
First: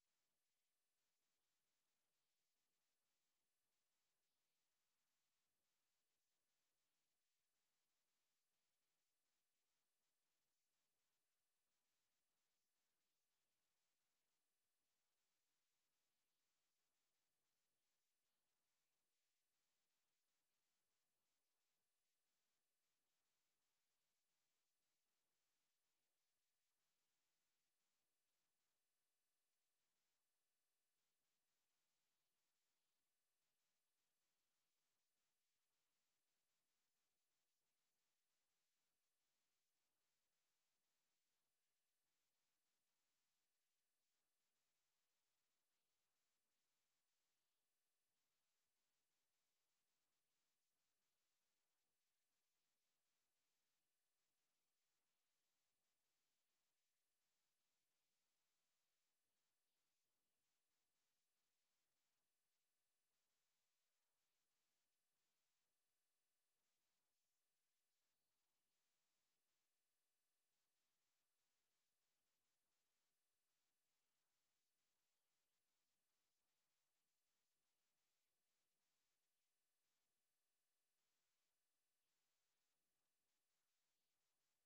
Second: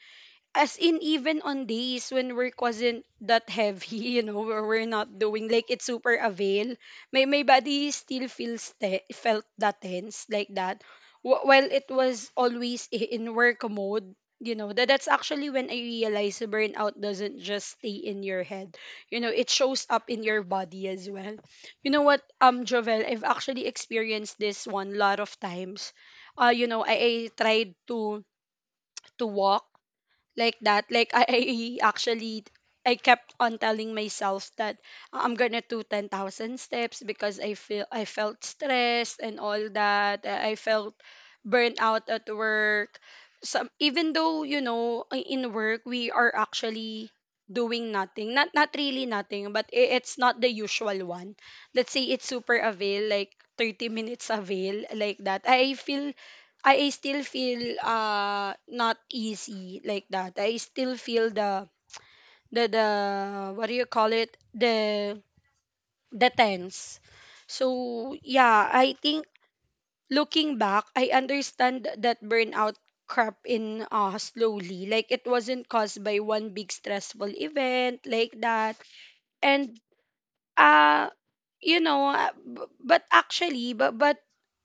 [SPEAKER 1] As in, even on days when work wasn't that heavy, you know, where we're not doing like it's super avail, my body still felt that tense, like that. While it was always in work mode, you know, that that's actually when I realized burnout doesn't just stay in your head. You know, it shows up in your body as well. You know what, Jovel, I've actually experienced this one lot of times. You know, I tried to walk, like that. Like I actually, I kept on telling myself that I'm gonna do 10,000 steps because I feel I felt stressed and all that. I felt burnt out at work. Some, even though you know in work we are actually doing nothing, not not really nothing, but it's not the usual one, let's say it's super avail like 30 minutes avail, like that, I still feel not easy, like that. I still feel the what do you call it? The tense. So yeah, I think looking back, I understand that burnout crept in slowly. Like it wasn't caused by one big stressful event, like that. And uh you know, b- but actually, but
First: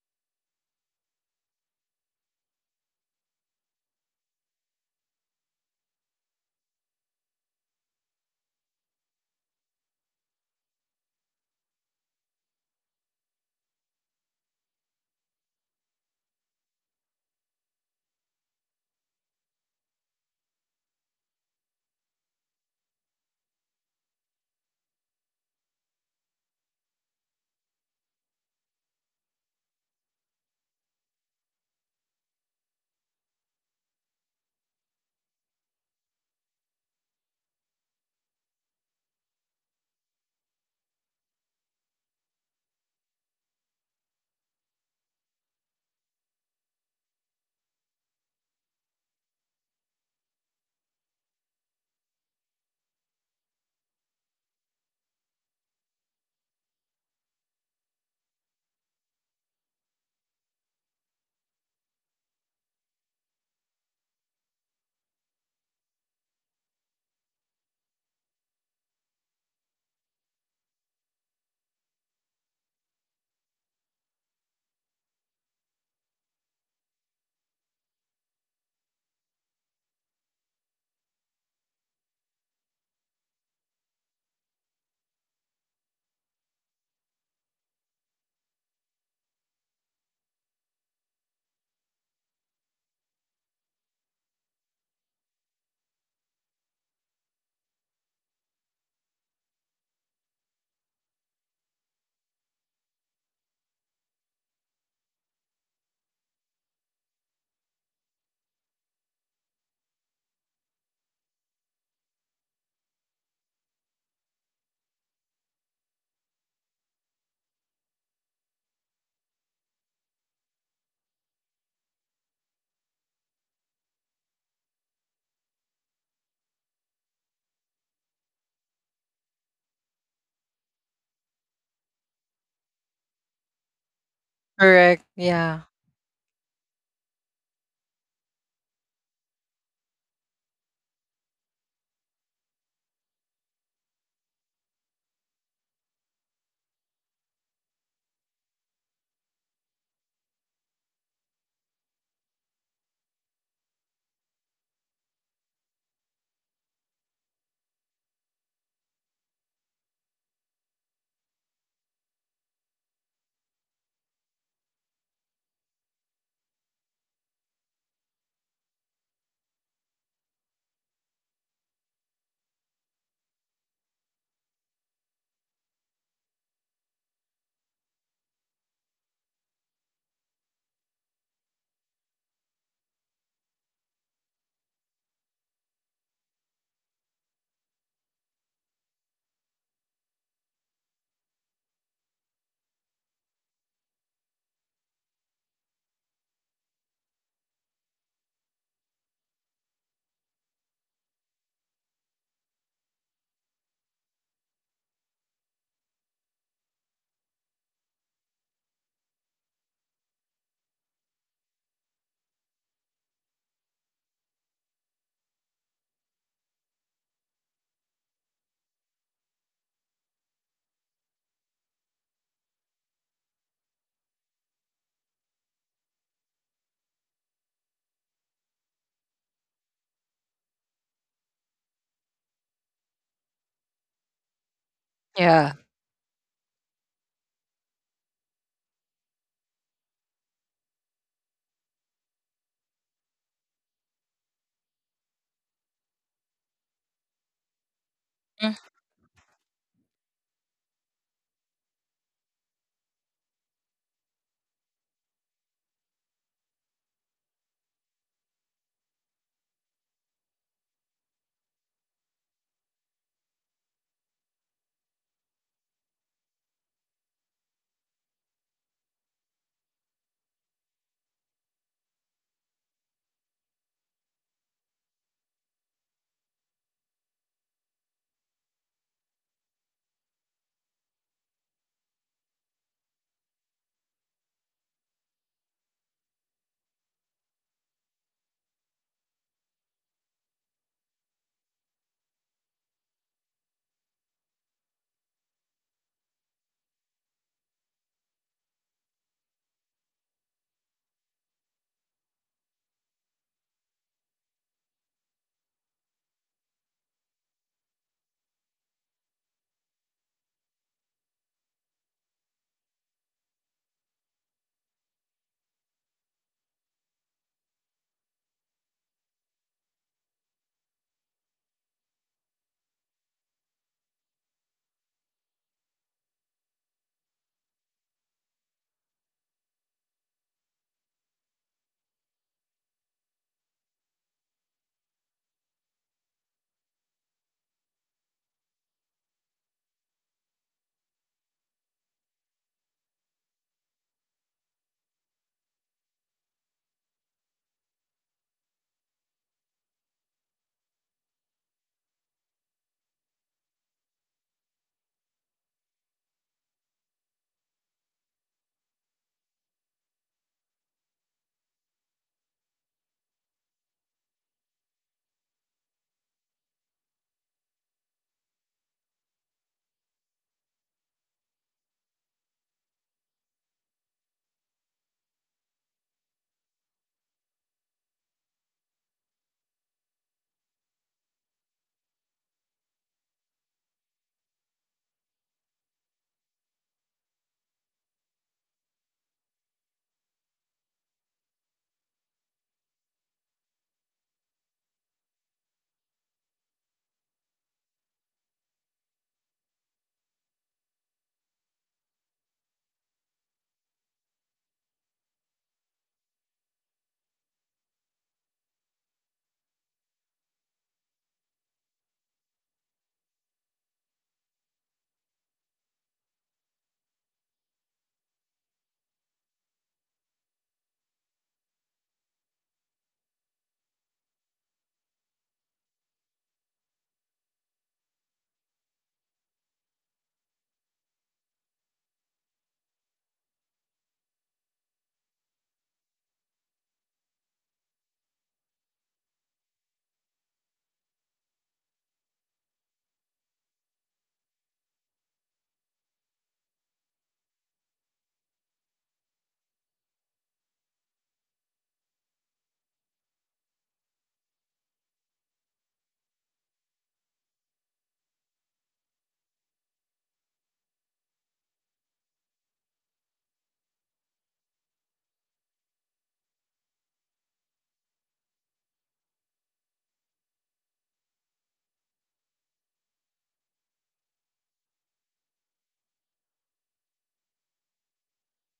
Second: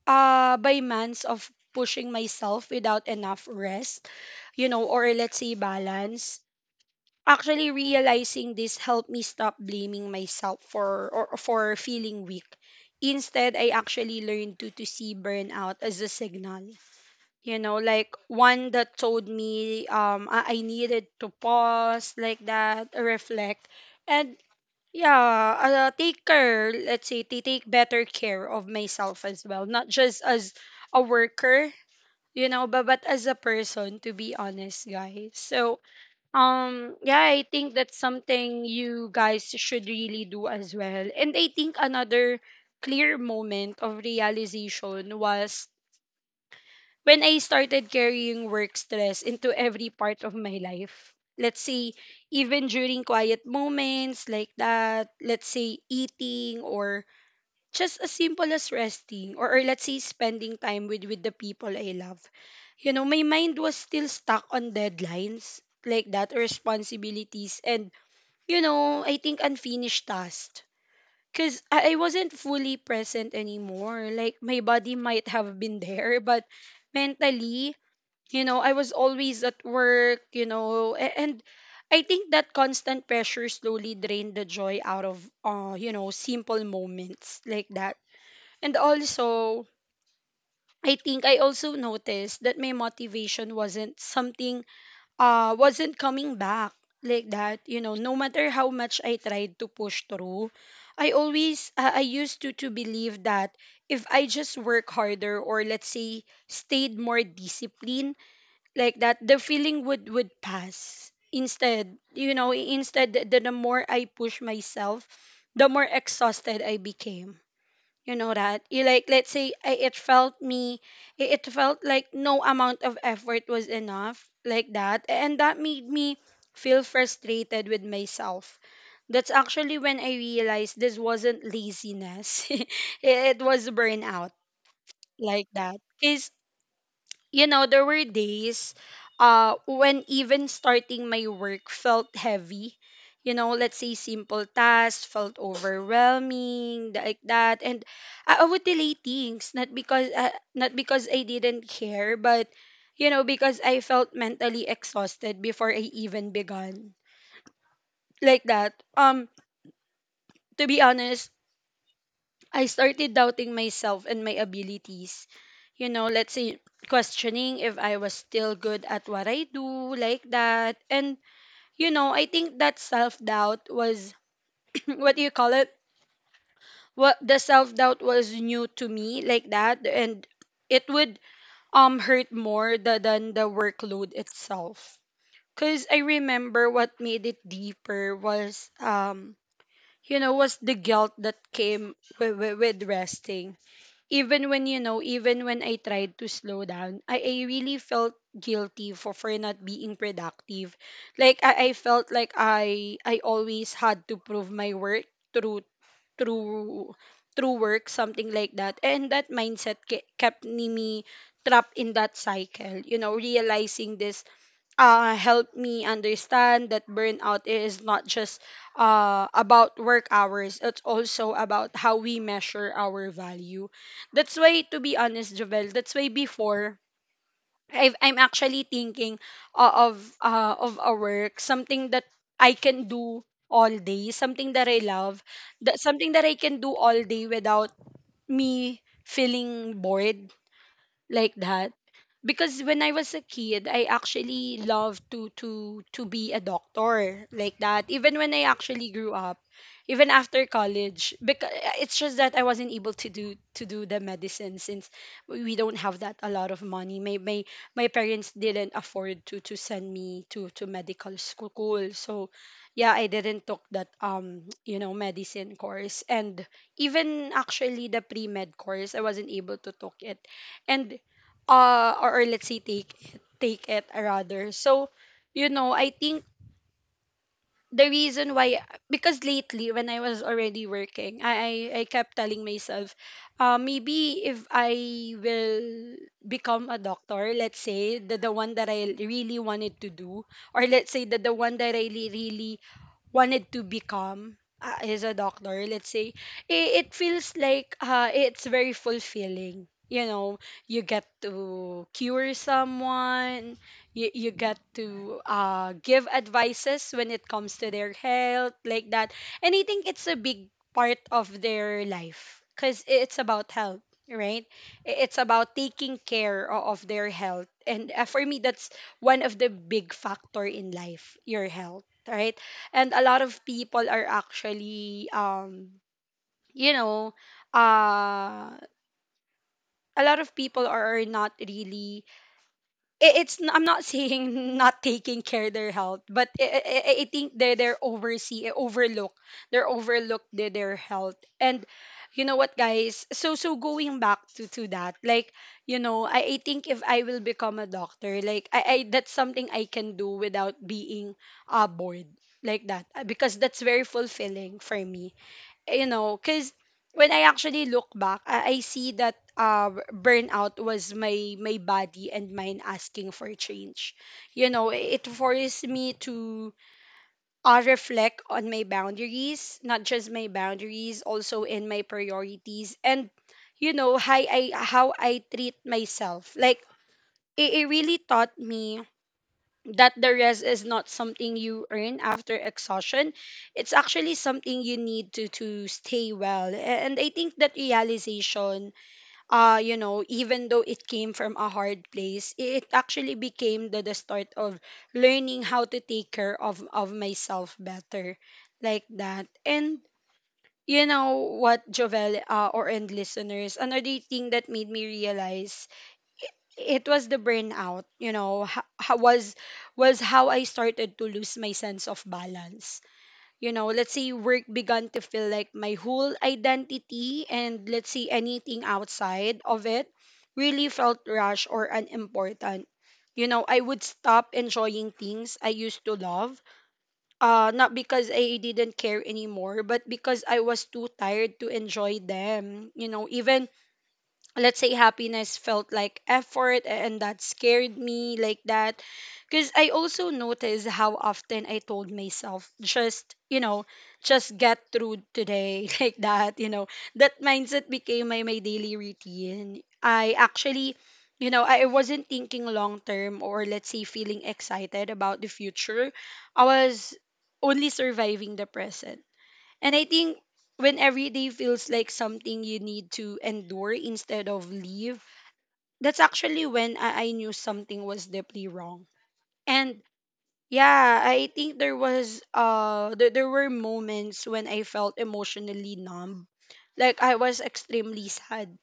[SPEAKER 1] by months of pushing myself without enough rest, you know, or let's say balance. Actually realizing this helped me stop blaming myself for or for feeling weak. Instead, I actually learned to see burnout as a signal. You know, like one that told me I needed to pause like that, reflect, and yeah, take care, let's say, to take better care of myself as well, not just as a worker, you know, but as a person, to be honest, guys. So, yeah, I think that's something you guys should really do as well. And I think another clear moment of realization was when I started carrying work stress into every part of my life. Let's say, even during quiet moments like that, let's say eating or just as simple as resting or let's say spending time with the people I love. You know, my mind was still stuck on deadlines like that, responsibilities, and you know, I think unfinished tasks. Cause I wasn't fully present anymore. Like my body might have been there, but mentally, you know, I was always at work. You know, and I think that constant pressure slowly drained the joy out of, you know, simple moments like that and also, I think I also noticed that my motivation wasn't something wasn't coming back like that. You know, no matter how much I tried to push through, I always I used to believe that if I just work harder or let's say stayed more disciplined like that, the feeling would pass. Instead, you know, instead the more I push myself, the more exhausted I became you know that you like let's say I, it felt me it felt like no amount of effort was enough like that and that made me feel frustrated with myself. That's actually when I realized this wasn't laziness it was burnout
[SPEAKER 2] Correct,
[SPEAKER 1] like
[SPEAKER 2] yeah.
[SPEAKER 1] that because you know, there were days when even starting my work felt heavy. You know, let's say simple tasks felt overwhelming, like that. And I would delay things, not because I didn't care, but you know, because I felt mentally exhausted before I even began, like that. To be honest, I started doubting myself and my abilities. You know, let's say questioning if I was still good at what I do, like that. And, you know, I think that self doubt was what do you call it? What the self doubt was new to me, like that. And it would hurt more than the workload itself. Cause I remember what made it deeper was you know was the guilt that came with resting even when you know even when I tried to slow down I really felt guilty for not being productive. Like I felt like I always had to prove my work through through through work, something like that, and that mindset kept me trapped in that cycle. You know, realizing this helped me understand that burnout is not just about work hours, it's also about how we measure our value. That's why, to be honest, Jovel, that's why before I'm actually thinking of a work, something that I can do all day, something that I love,
[SPEAKER 2] Yeah.
[SPEAKER 1] that something that I can do all day without me feeling bored like that because when I was a kid, I actually loved to be a doctor like that. Even when I actually grew up, even after college, because it's just that I wasn't able to do the medicine since we don't have that a lot of money. My parents didn't afford to send me to medical school, so yeah, I didn't took that you know medicine course. And even actually the pre med course, I wasn't able to took it and or let's say take it, rather. So you know I think the reason why because lately when I was already working I kept telling myself, maybe if I will become a doctor, let's say the one that I really wanted to do or let's say that the one that I really, really wanted to become, is a doctor, let's say, it feels like it's very fulfilling. You know, you get to cure someone, you get to give advices when it comes to their health, like that. And I think it's a big part of their life because it's about health, right? It's about taking care of their health. And for me, that's one of the big factor in life, your health, right? And a lot of people are actually you know uh a lot of people are not really I'm not saying not taking care their health, but I think they they're oversee overlook they're overlooked their health. And you know what, guys? So going back to that, like you know, I think if I will become a doctor, like I that's something I can do without being bored like that. Because that's very fulfilling for me you know, because when I actually look back, I see that burnout was my body and mind asking for change. You know, it forced me to reflect on my boundaries, not just my boundaries, also in my priorities, and you know how I treat myself. Like it really taught me that the rest is not something you earn after exhaustion, it's actually something you need to stay well. And I think that realization, you know, even though it came from a hard place, it actually became the start of learning how to take care of myself better like that. And you know what, Jovel, or and listeners, another thing that made me realize it was the burnout, you know, was how I started to lose my sense of balance. You know, let's say work began to feel like my whole identity and let's say anything outside of it really felt rushed or unimportant. You know, I would stop enjoying things I used to love, not because I didn't care anymore, but because I was too tired to enjoy them. You know, even let's say happiness felt like effort and that scared me like that because I also noticed how often I told myself just you know just get through today like that. You know, that mindset became my daily routine. I actually you know I wasn't thinking long term or let's say feeling excited about the future. I was only surviving the present. And I think when every day feels like something you need to endure instead of leave, that's actually when I knew something was deeply wrong. And yeah, I think there was there were moments when I felt emotionally numb. Like I was extremely sad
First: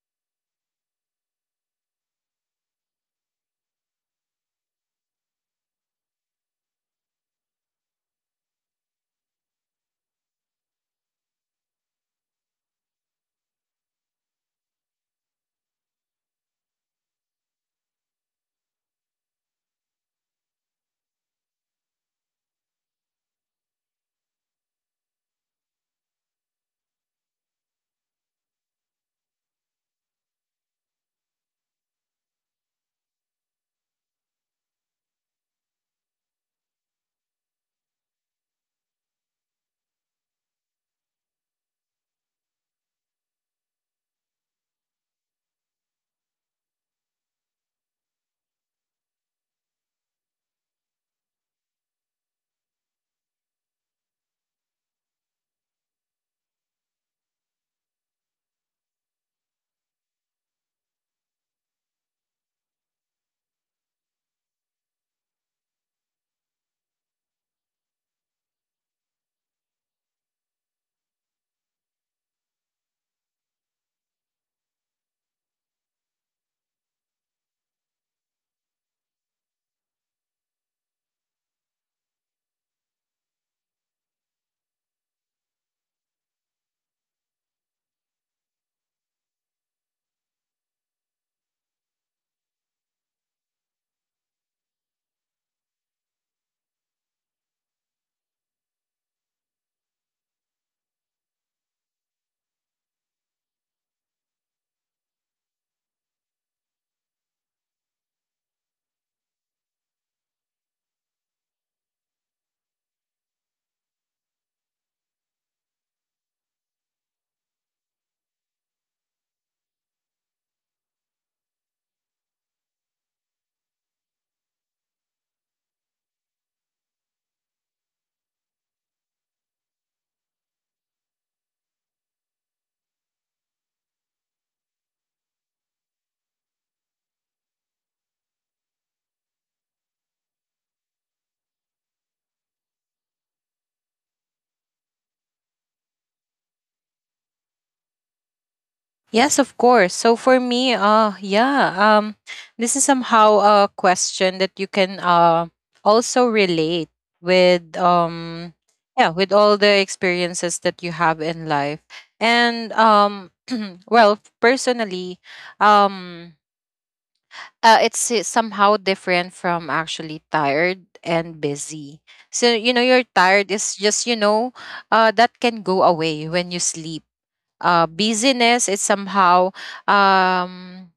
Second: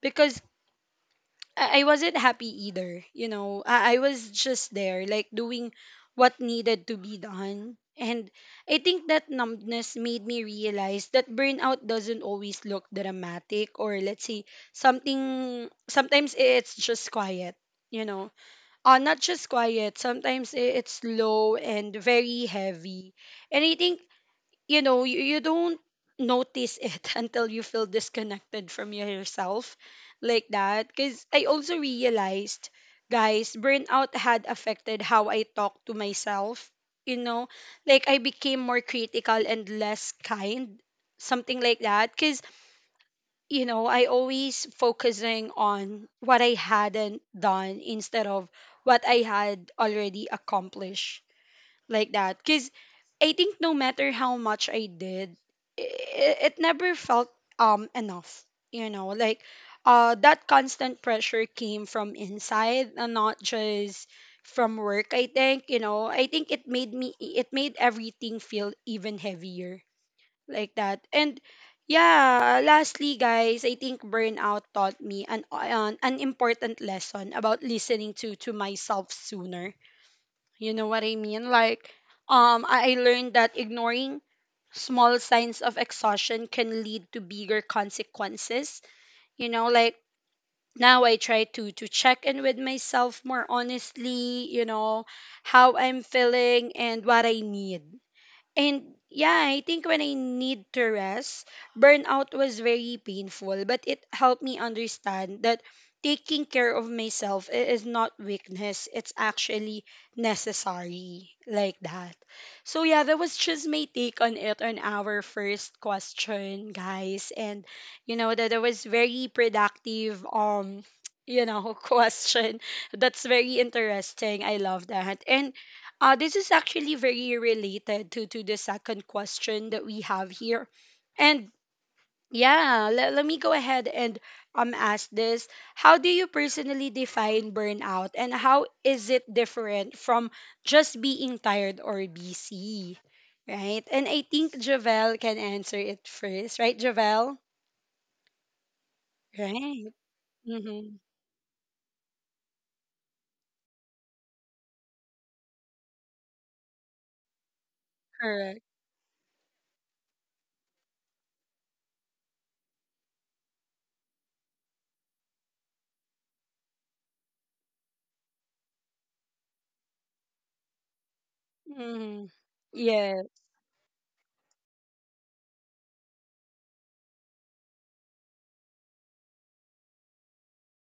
[SPEAKER 1] because I wasn't happy either. You know, I was just there, like doing what needed to be done. And I think that numbness made me realize that burnout doesn't always look dramatic or let's say something, sometimes it's just quiet, you know. Not just quiet, sometimes it's slow and very heavy. And I think you know you don't notice it until you feel disconnected from yourself like that because I also realized, guys, burnout had affected how I talk to myself, you know, like I became more critical and less kind, something like that, because you know I always focusing on what I hadn't done instead of what I had already accomplished like that because I think no matter how much I did, it never felt enough. You know, like that constant pressure came from inside and not just from work. I think you know I think it made everything feel even heavier like that. And yeah, lastly guys, I think burnout taught me an important lesson about listening to myself sooner. You know what I mean? Like, I learned that ignoring small signs of exhaustion can lead to bigger consequences. You know, like now I try to check in with myself more honestly, you know, how I'm feeling and what I need. And yeah, I think when I need to rest, burnout was very painful, but it helped me understand that taking care of myself is not weakness, it's actually necessary like that. So yeah, that was just my take on it on our first question, guys. And you know that it was very productive you know question. That's very interesting. I love that. And this is actually very related to the second question that we have here. And yeah, let me go ahead and ask this. How do you personally define burnout and how is it different from just being tired or busy? Right? And I think Javel can answer it first, right, Javel?
[SPEAKER 2] Yes, of
[SPEAKER 1] Right.
[SPEAKER 2] course. So for me,
[SPEAKER 1] Mm-hmm.
[SPEAKER 2] yeah, this is somehow a question that you can also relate with,
[SPEAKER 1] Correct.
[SPEAKER 2] yeah, with all the experiences that you have in life. And well, personally, um it's somehow different from actually tired and busy.
[SPEAKER 1] Mm-hmm.
[SPEAKER 2] So you know, your
[SPEAKER 1] Yeah.
[SPEAKER 2] tired is just, you know, that can go away when you sleep. Busyness, it's somehow, um,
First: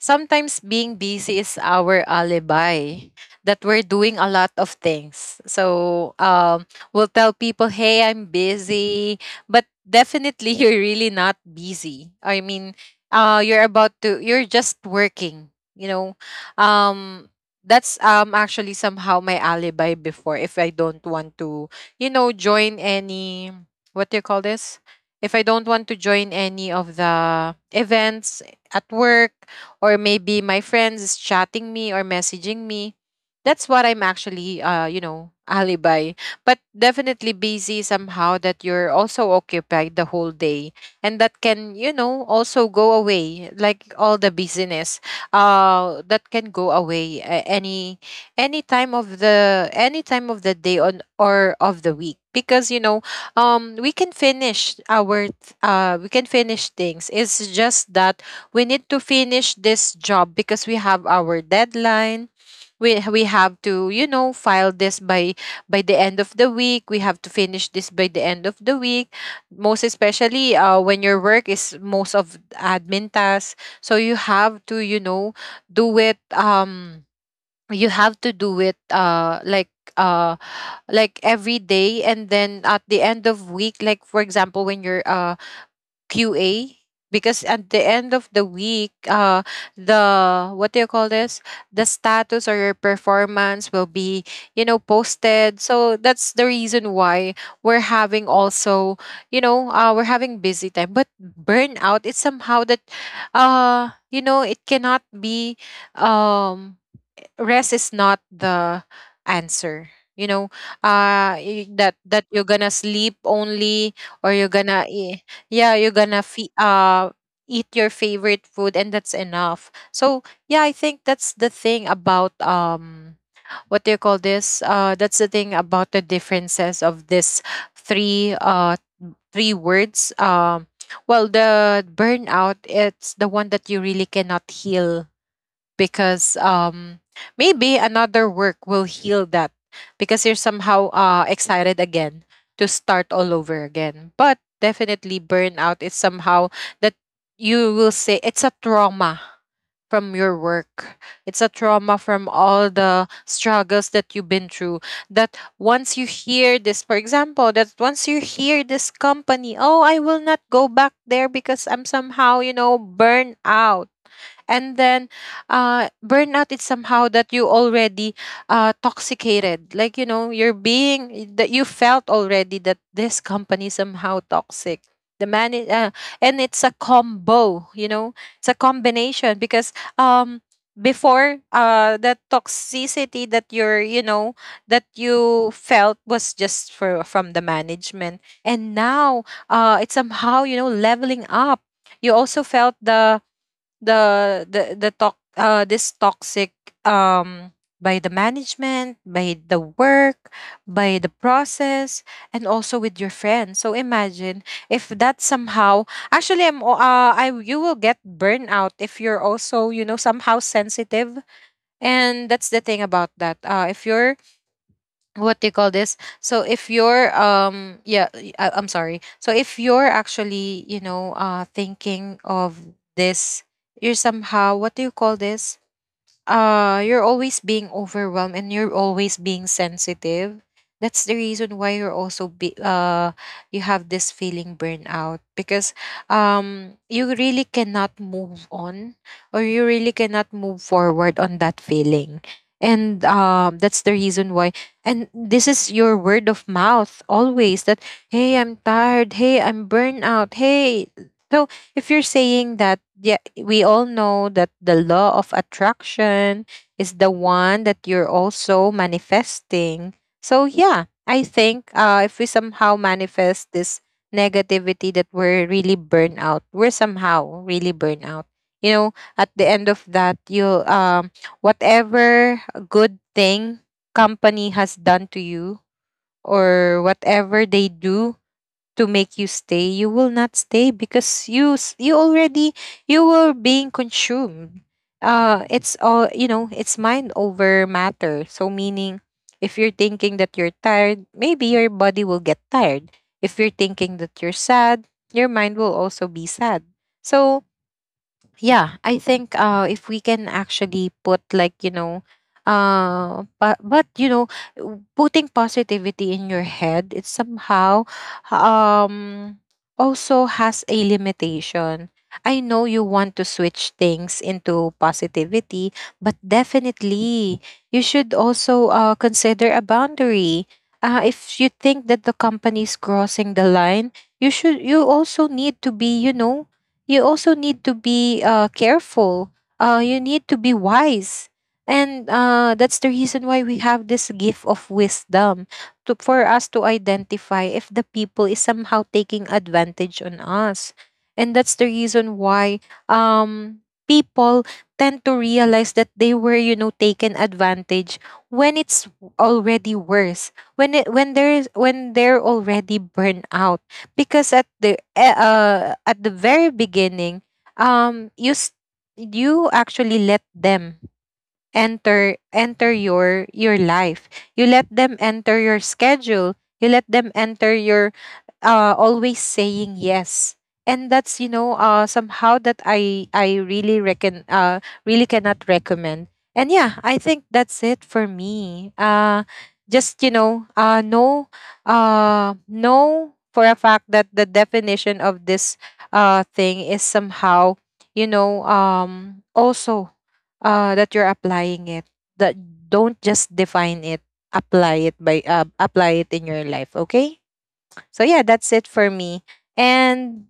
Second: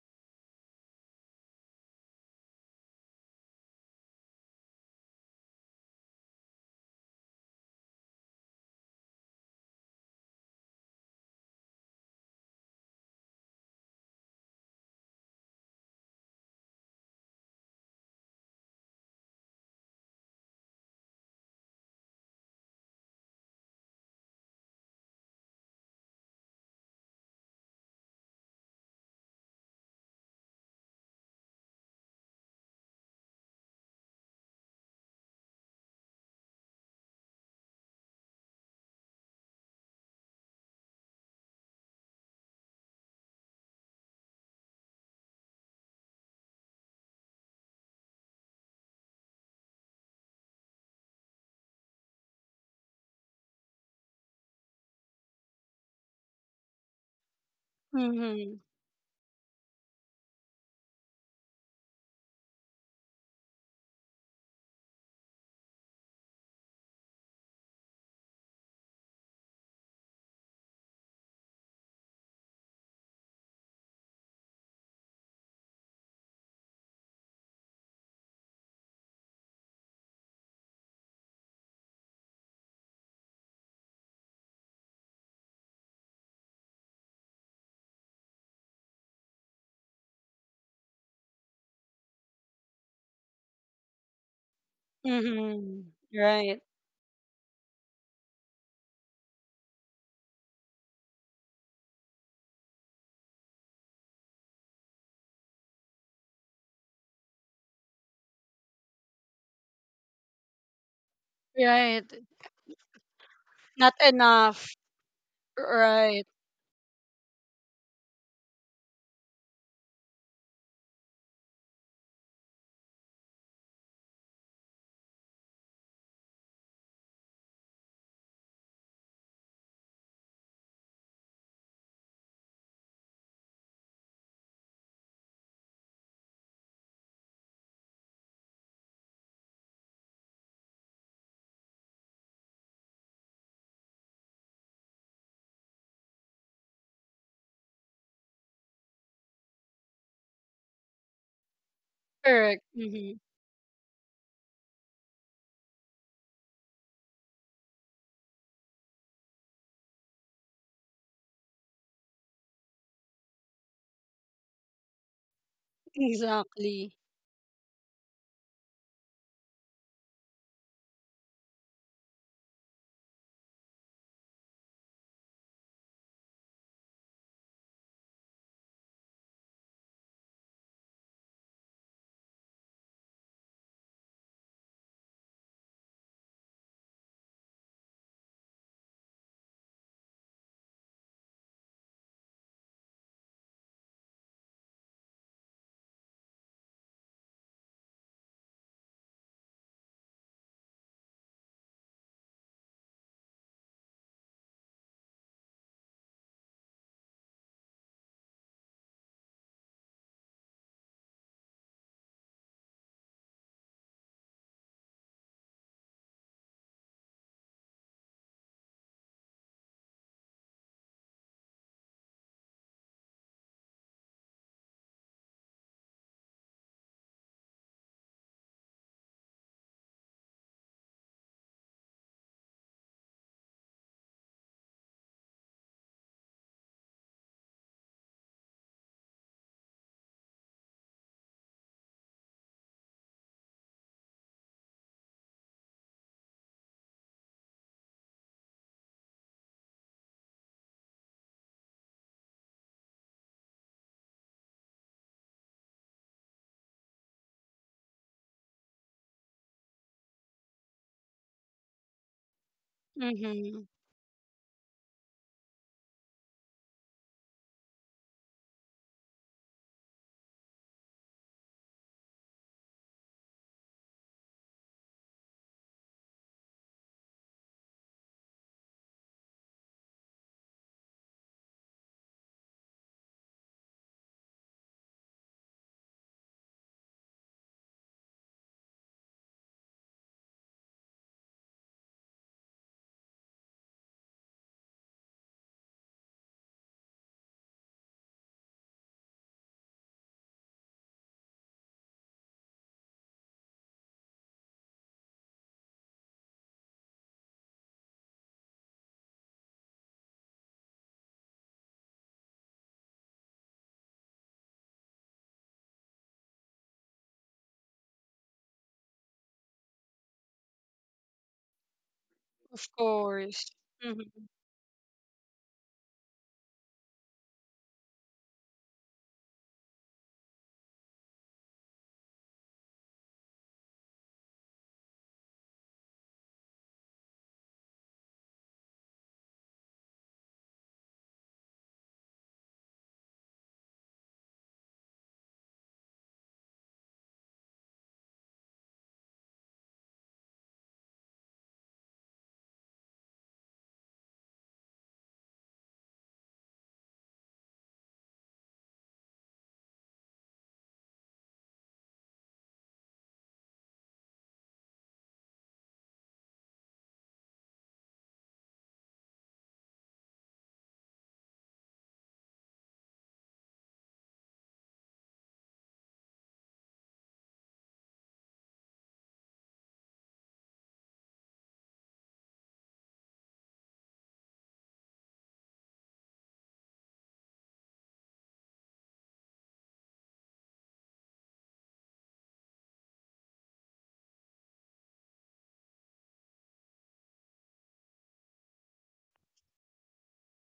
[SPEAKER 2] sometimes being busy is our alibi that we're doing a lot of things. So, we'll tell people, hey, I'm busy, but definitely you're really not busy. I mean, you're about to, you're just working, you know. Um, that's actually somehow my alibi before, if I don't want to, you know, join any, what do you call this, if I don't want to join any of the events at work, or maybe my friends is chatting me or messaging me, that's what I'm actually, you know, alibi. But definitely, busy somehow that you're also occupied the whole day, and that can, you know, also go away, like all the busyness, that can go away, any any time of the day, on or of the week. Because you know, we can finish we can finish things. It's just that
[SPEAKER 1] Mm-hmm.
[SPEAKER 2] we need to finish this job because we have our deadline. We have to, you know, file this by the end of the week. We have to finish this by the end of the week. Most especially when your work is most of admin tasks, so you have to, you know, do it, you have to do it, like every day. And then at the end of week, like for example, when you're QA. Because at the end of the week, the, what do you call this, the status or your performance will be, you know, posted.
[SPEAKER 1] Mm-hmm.
[SPEAKER 2] So that's the
[SPEAKER 1] Right.
[SPEAKER 2] reason why we're having also, you know, we're having busy time. But burnout, it's somehow that, you know, it cannot be, um, rest is not the answer, you know. That
[SPEAKER 1] Right.
[SPEAKER 2] that you're gonna sleep
[SPEAKER 1] Not
[SPEAKER 2] only, or you're
[SPEAKER 1] enough.
[SPEAKER 2] gonna you're gonna
[SPEAKER 1] Right.
[SPEAKER 2] eat your favorite food, and that's enough. So yeah, I think that's the thing about, what do you call this, that's the thing about the differences of this three uh three words. Well, the burnout, it's the one that you really cannot heal. Because maybe another work will heal that, because you're somehow excited again to start all over again. But definitely, burnout is somehow that you will say it's a trauma from your work, it's a trauma from all
[SPEAKER 1] Correct.
[SPEAKER 2] the
[SPEAKER 1] Hmm.
[SPEAKER 2] struggles that you've been through. That once you hear this, for example, that once you hear this company, oh, I will not go back there because I'm somehow, you know, burnout. And then, burnout is
[SPEAKER 1] Exactly.
[SPEAKER 2] somehow that you already toxicated. Like, you know, you're being, that you felt already that this company somehow toxic, the man and it's a combo, you know, it's a combination. Because before, that toxicity that you're you know that you felt was just for from the management. And now, it's somehow, you know, leveling up. You also felt the the talk, this toxic, um by the management, by the work, by the process, and also with your friends. So imagine, if that somehow, actually, I'm o- I you will get burnout if you're also, you know, somehow sensitive. And that's the thing about that, if you're, what they call this, so if you're, I am sorry, so if you're actually, you know, thinking of this, you're somehow, what do you call this, you're always being overwhelmed, and you're always being sensitive. That's the reason why you're also be you have this feeling burnout. Because you really cannot move on, or you really cannot move forward on that feeling. And that's the reason why, and this is your word of mouth always that, hey, I'm tired, hey, I'm burnout, hey. So if you're saying that, yeah, we all know that the law of attraction is the one that you're also manifesting. So yeah, I think, if we somehow manifest
[SPEAKER 1] Hmm.
[SPEAKER 2] this negativity, that we're really burnt out, we're somehow really burnt out, you know. At the end of that, you, whatever good thing company has done to you, or whatever they do to make you stay, you will not stay because you already, you were being consumed. It's all you know, it's mind over matter. So meaning, if you're thinking that you're tired, maybe your body will get tired. If you're thinking that you're sad, your mind will also be sad. So yeah, I think, if we can actually put, like, you know, but you know, putting positivity in your head, it somehow, um also has a limitation. I know you want to switch things into positivity, but definitely, you should also consider a boundary, if you think that the
[SPEAKER 1] Of
[SPEAKER 2] company is crossing
[SPEAKER 1] course.
[SPEAKER 2] the line.
[SPEAKER 1] Hmm.
[SPEAKER 2] You should, you also need to be, you know, you also need to be, careful. You need to be wise. And that's the reason why we have this gift of wisdom to, for us to identify if the people is somehow taking advantage on us. And that's the reason why, um, people tend to realize that they were, you know, taken advantage when it's already worse, when it, when there is when they're already burnout. Because at at the very beginning, you you actually let them enter your life, you let them enter your schedule, you let them enter your, always saying yes. And that's, you know, somehow that, I really reckon really cannot recommend. And yeah, I think that's it for me. Just, you know, know for a fact that the definition of this thing is somehow, you know, also, that you're applying it. That Don't just define it, apply it by, apply it in your life, okay? So yeah, that's it for me. And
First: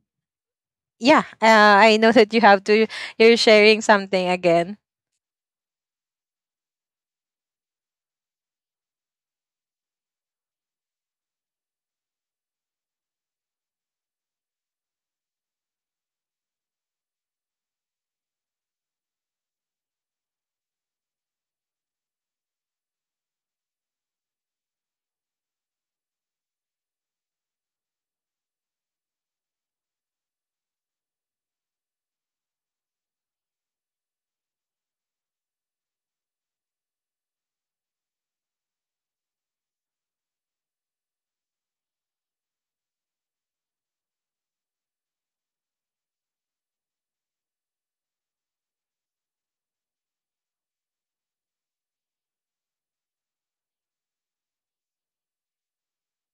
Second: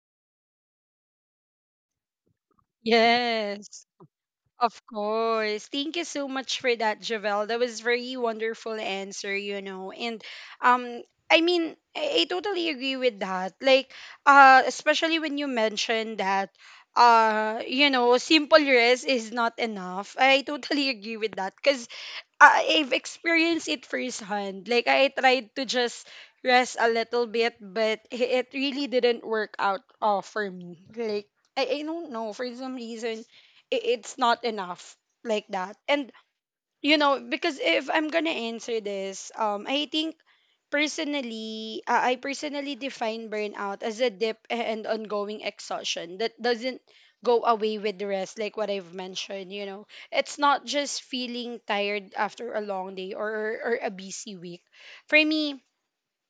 [SPEAKER 2] yeah, I know that you have to, you're sharing
[SPEAKER 1] Yes.
[SPEAKER 2] something
[SPEAKER 1] Of
[SPEAKER 2] again.
[SPEAKER 1] course. Thank you so much for that, Javel. That was very wonderful answer, you know. And um I mean, I totally agree with that. Like especially when you mentioned that you know, simple rest is not enough. I totally agree with that cuz I've experienced it firsthand. Like I tried to just rest a little bit, but it really didn't work out for me. Like I don't know for some reason, I it's not enough like that. And you know because if I'm gonna answer this I think personally I personally define burnout as a dip and ongoing exhaustion that doesn't go away with the rest like what I've mentioned. You know, it's not just feeling tired after a long day or a busy week for me.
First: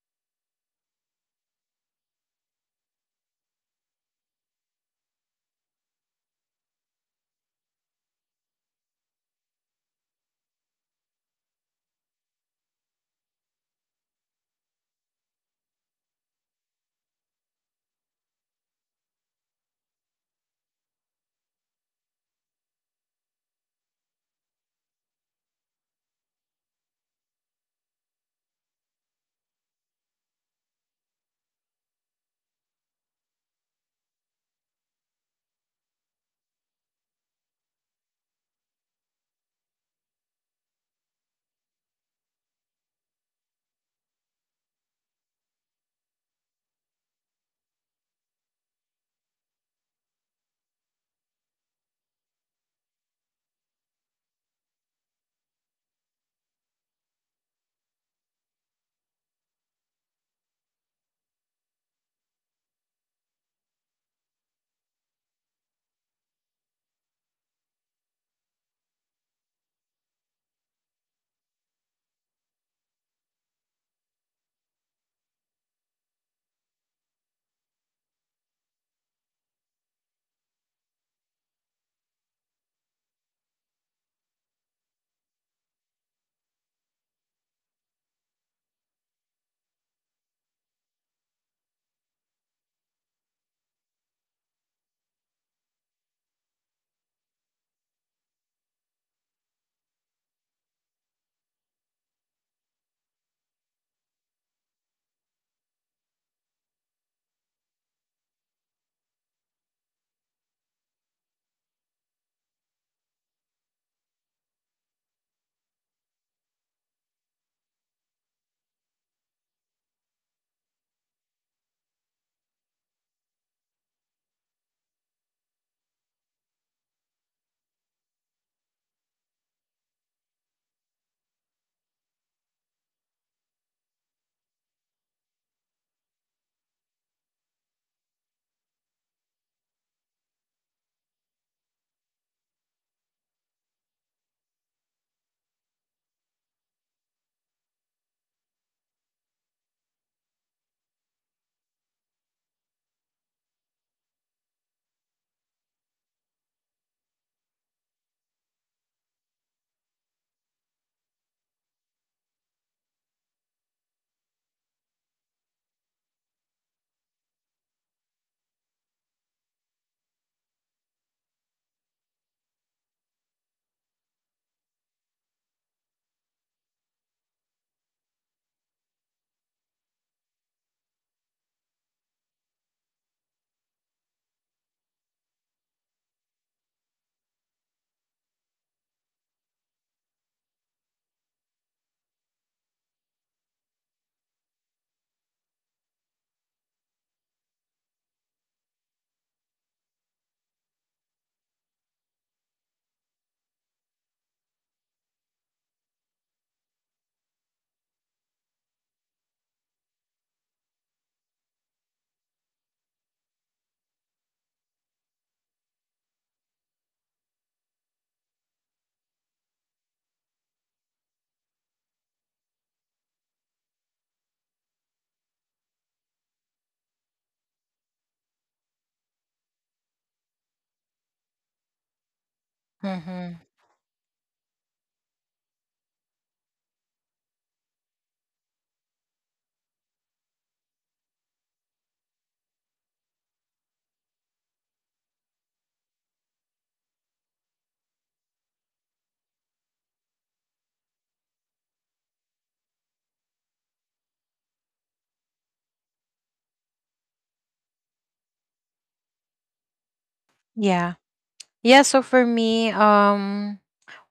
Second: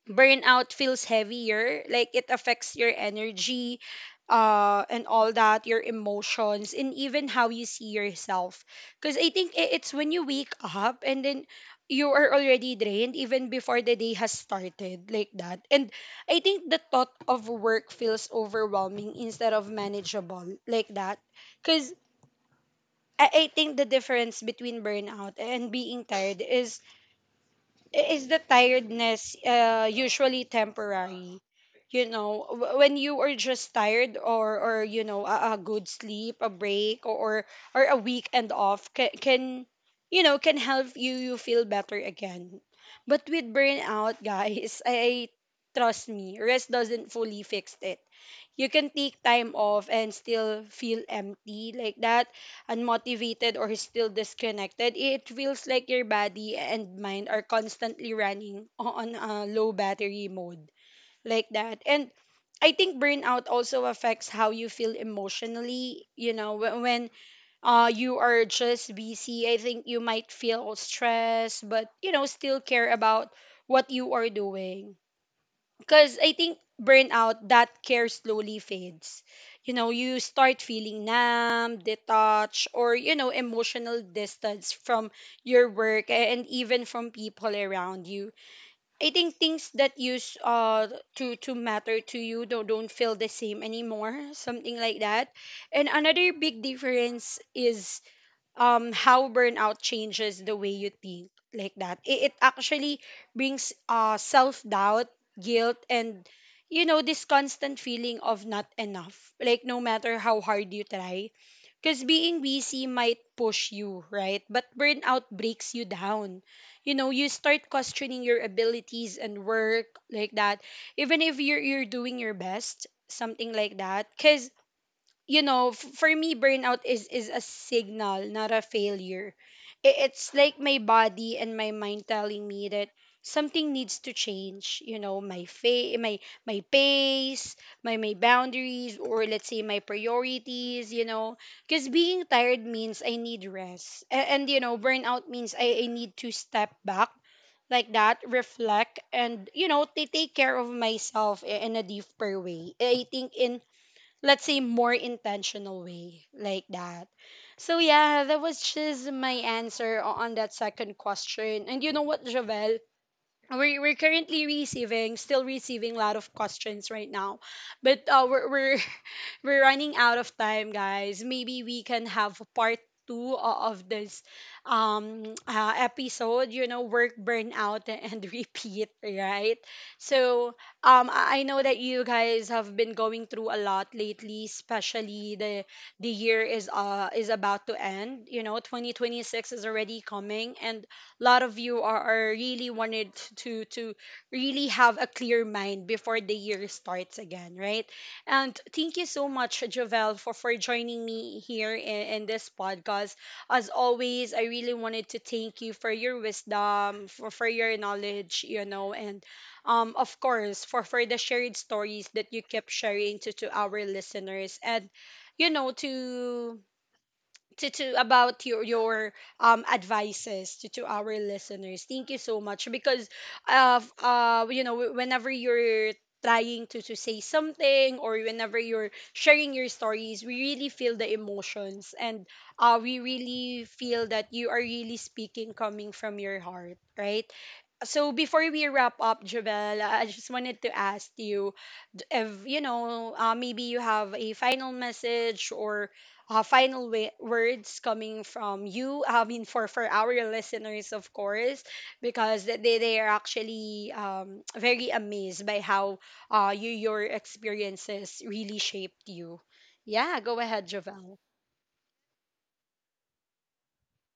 [SPEAKER 1] Burnout feels heavier, like it affects your energy and all that, your emotions and even how you see yourself, because I think it's when you wake up and then you are already drained even before the day has started, like that. And I think the thought of work feels overwhelming instead of manageable, like that. Because I think the difference between burnout and being tired is the tiredness usually temporary? You know, when you are just tired or you know a good sleep, a break or a weekend off can you know can help you you feel better again. But with burnout, guys, I trust me, rest doesn't fully fix it. You can take time off and still feel empty, like that, unmotivated or still disconnected. It feels like your body and mind are constantly running on a low battery mode, like that. And I think burnout also affects how you feel emotionally. You know, when you are just busy, I think you might feel stressed, but you know, still care about what you are doing, because I think burnout, that care slowly fades. You know, you start feeling numb, detached, or, you know, emotional distance from your work and even from people around you. I think things that used to matter to you don't feel the same anymore, something like that. And another big difference is how burnout changes the way you think, like that. It it actually brings self-doubt, guilt, and you know, this constant feeling of not enough, like no matter how hard you try, because being busy might push you right but burnout breaks you down. You know, you start questioning your abilities and work, like that, even if you're doing your best, something like that. Because you know, for me, burnout is a signal, not a failure. It's like my body and my mind telling me that something needs to change. You know, my my pace, my boundaries, or let's say my priorities. You know, because being tired means I need rest, and you know, burnout means I need to step back, like that, reflect, and you know, take care of myself in a deeper way. I think in let's say more intentional way, like that. So yeah, that was just my answer on that second question. And you know what Javel, we're currently receiving still receiving a lot of questions right now, but we're running out of time, guys. Maybe we can have part two of this episode, you know, work burnout and repeat, right? So I know that you guys have been going through a lot lately, especially the year is about to end. You know, 2026 is already coming and a lot of you are really wanted to really have a clear mind before the year starts again, right? And thank you so much, Jovel, for joining me here in this podcast. As always, I really wanted to thank you for your wisdom, for your knowledge, you know, and of course, for the shared stories that you kept sharing to our listeners. And, you know, to about your advices to our listeners, thank you so much because you know whenever you're trying to say something or whenever you're sharing your stories, we really feel the emotions and we
[SPEAKER 2] Mm-hmm.
[SPEAKER 1] really feel that you are really speaking coming from your heart, right? So before we wrap up, Jabel, I just wanted to ask you if you know maybe you have a final message or words coming from you. I mean, for our listeners, of course, because they are actually very amazed by how you your experiences really shaped you. Yeah, go ahead,
[SPEAKER 2] Yeah.
[SPEAKER 1] Jabel.
[SPEAKER 2] Yeah, so for me,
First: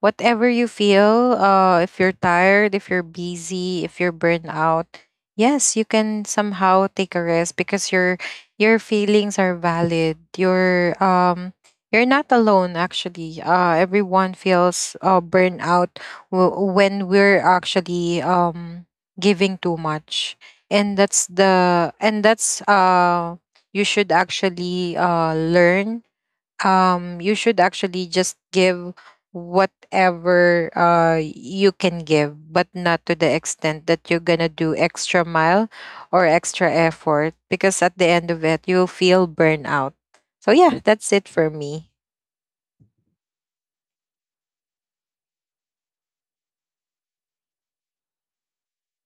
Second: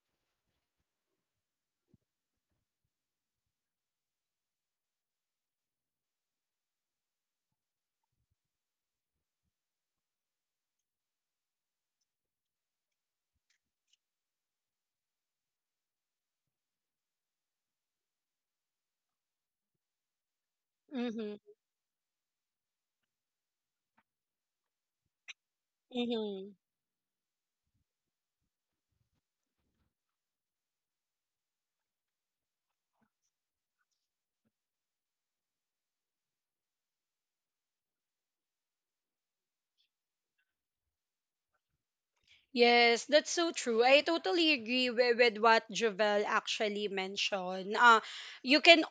[SPEAKER 2] whatever you feel, if you're tired, if you're busy, if you're burnt out, yes, you can somehow take a rest, because your feelings are valid. You're, you're not alone, actually. Uh, everyone feels burnt out when we're actually, giving too much. And that's
[SPEAKER 1] Mm-hmm.
[SPEAKER 2] the and that's You should actually learn,
[SPEAKER 1] Mm-hmm.
[SPEAKER 2] you should actually just give whatever you can give, but not to the extent that you're gonna do extra mile or extra effort, because at the end of it, you'll feel burnout. So yeah, that's it for me.
[SPEAKER 1] Yes, that's so true. I totally agree with what Jovel actually mentioned. You can,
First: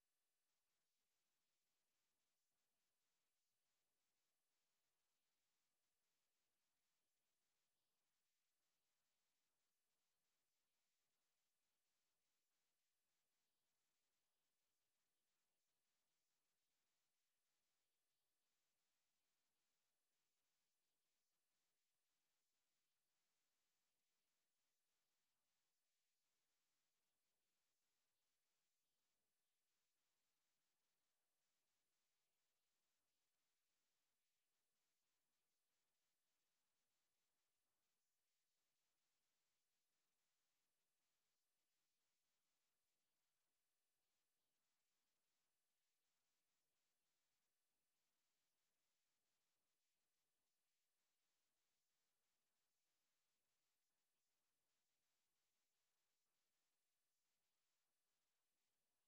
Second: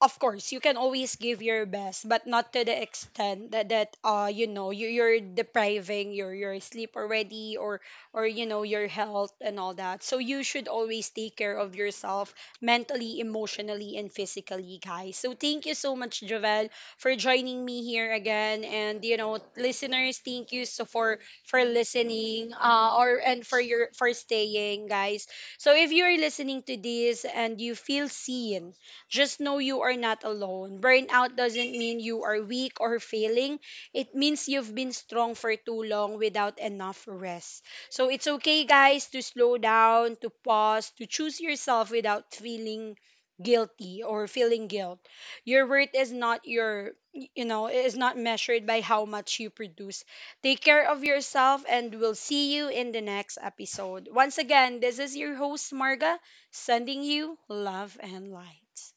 [SPEAKER 1] of course, you can always give your best, but not to the extent that, that you know, you're depriving your sleep already or, you know, your health and all that. So you should always take care of yourself mentally, emotionally, and physically, guys. So thank you so much, Jovel, for joining me here again. And, you know, listeners, thank you so for listening or and for your for staying, guys. So if you're listening to this and you feel seen, just know you are not alone. Burnout doesn't mean you are weak or failing. It means you've been strong for too long without enough rest. So it's okay, guys, to slow down, to pause, to choose yourself without feeling guilty or feeling guilt. Your worth is not your, you know, is not measured by how much you produce. Take care of yourself, and we'll see you in the next episode. Once again, this is your host, Marga, sending you love and light.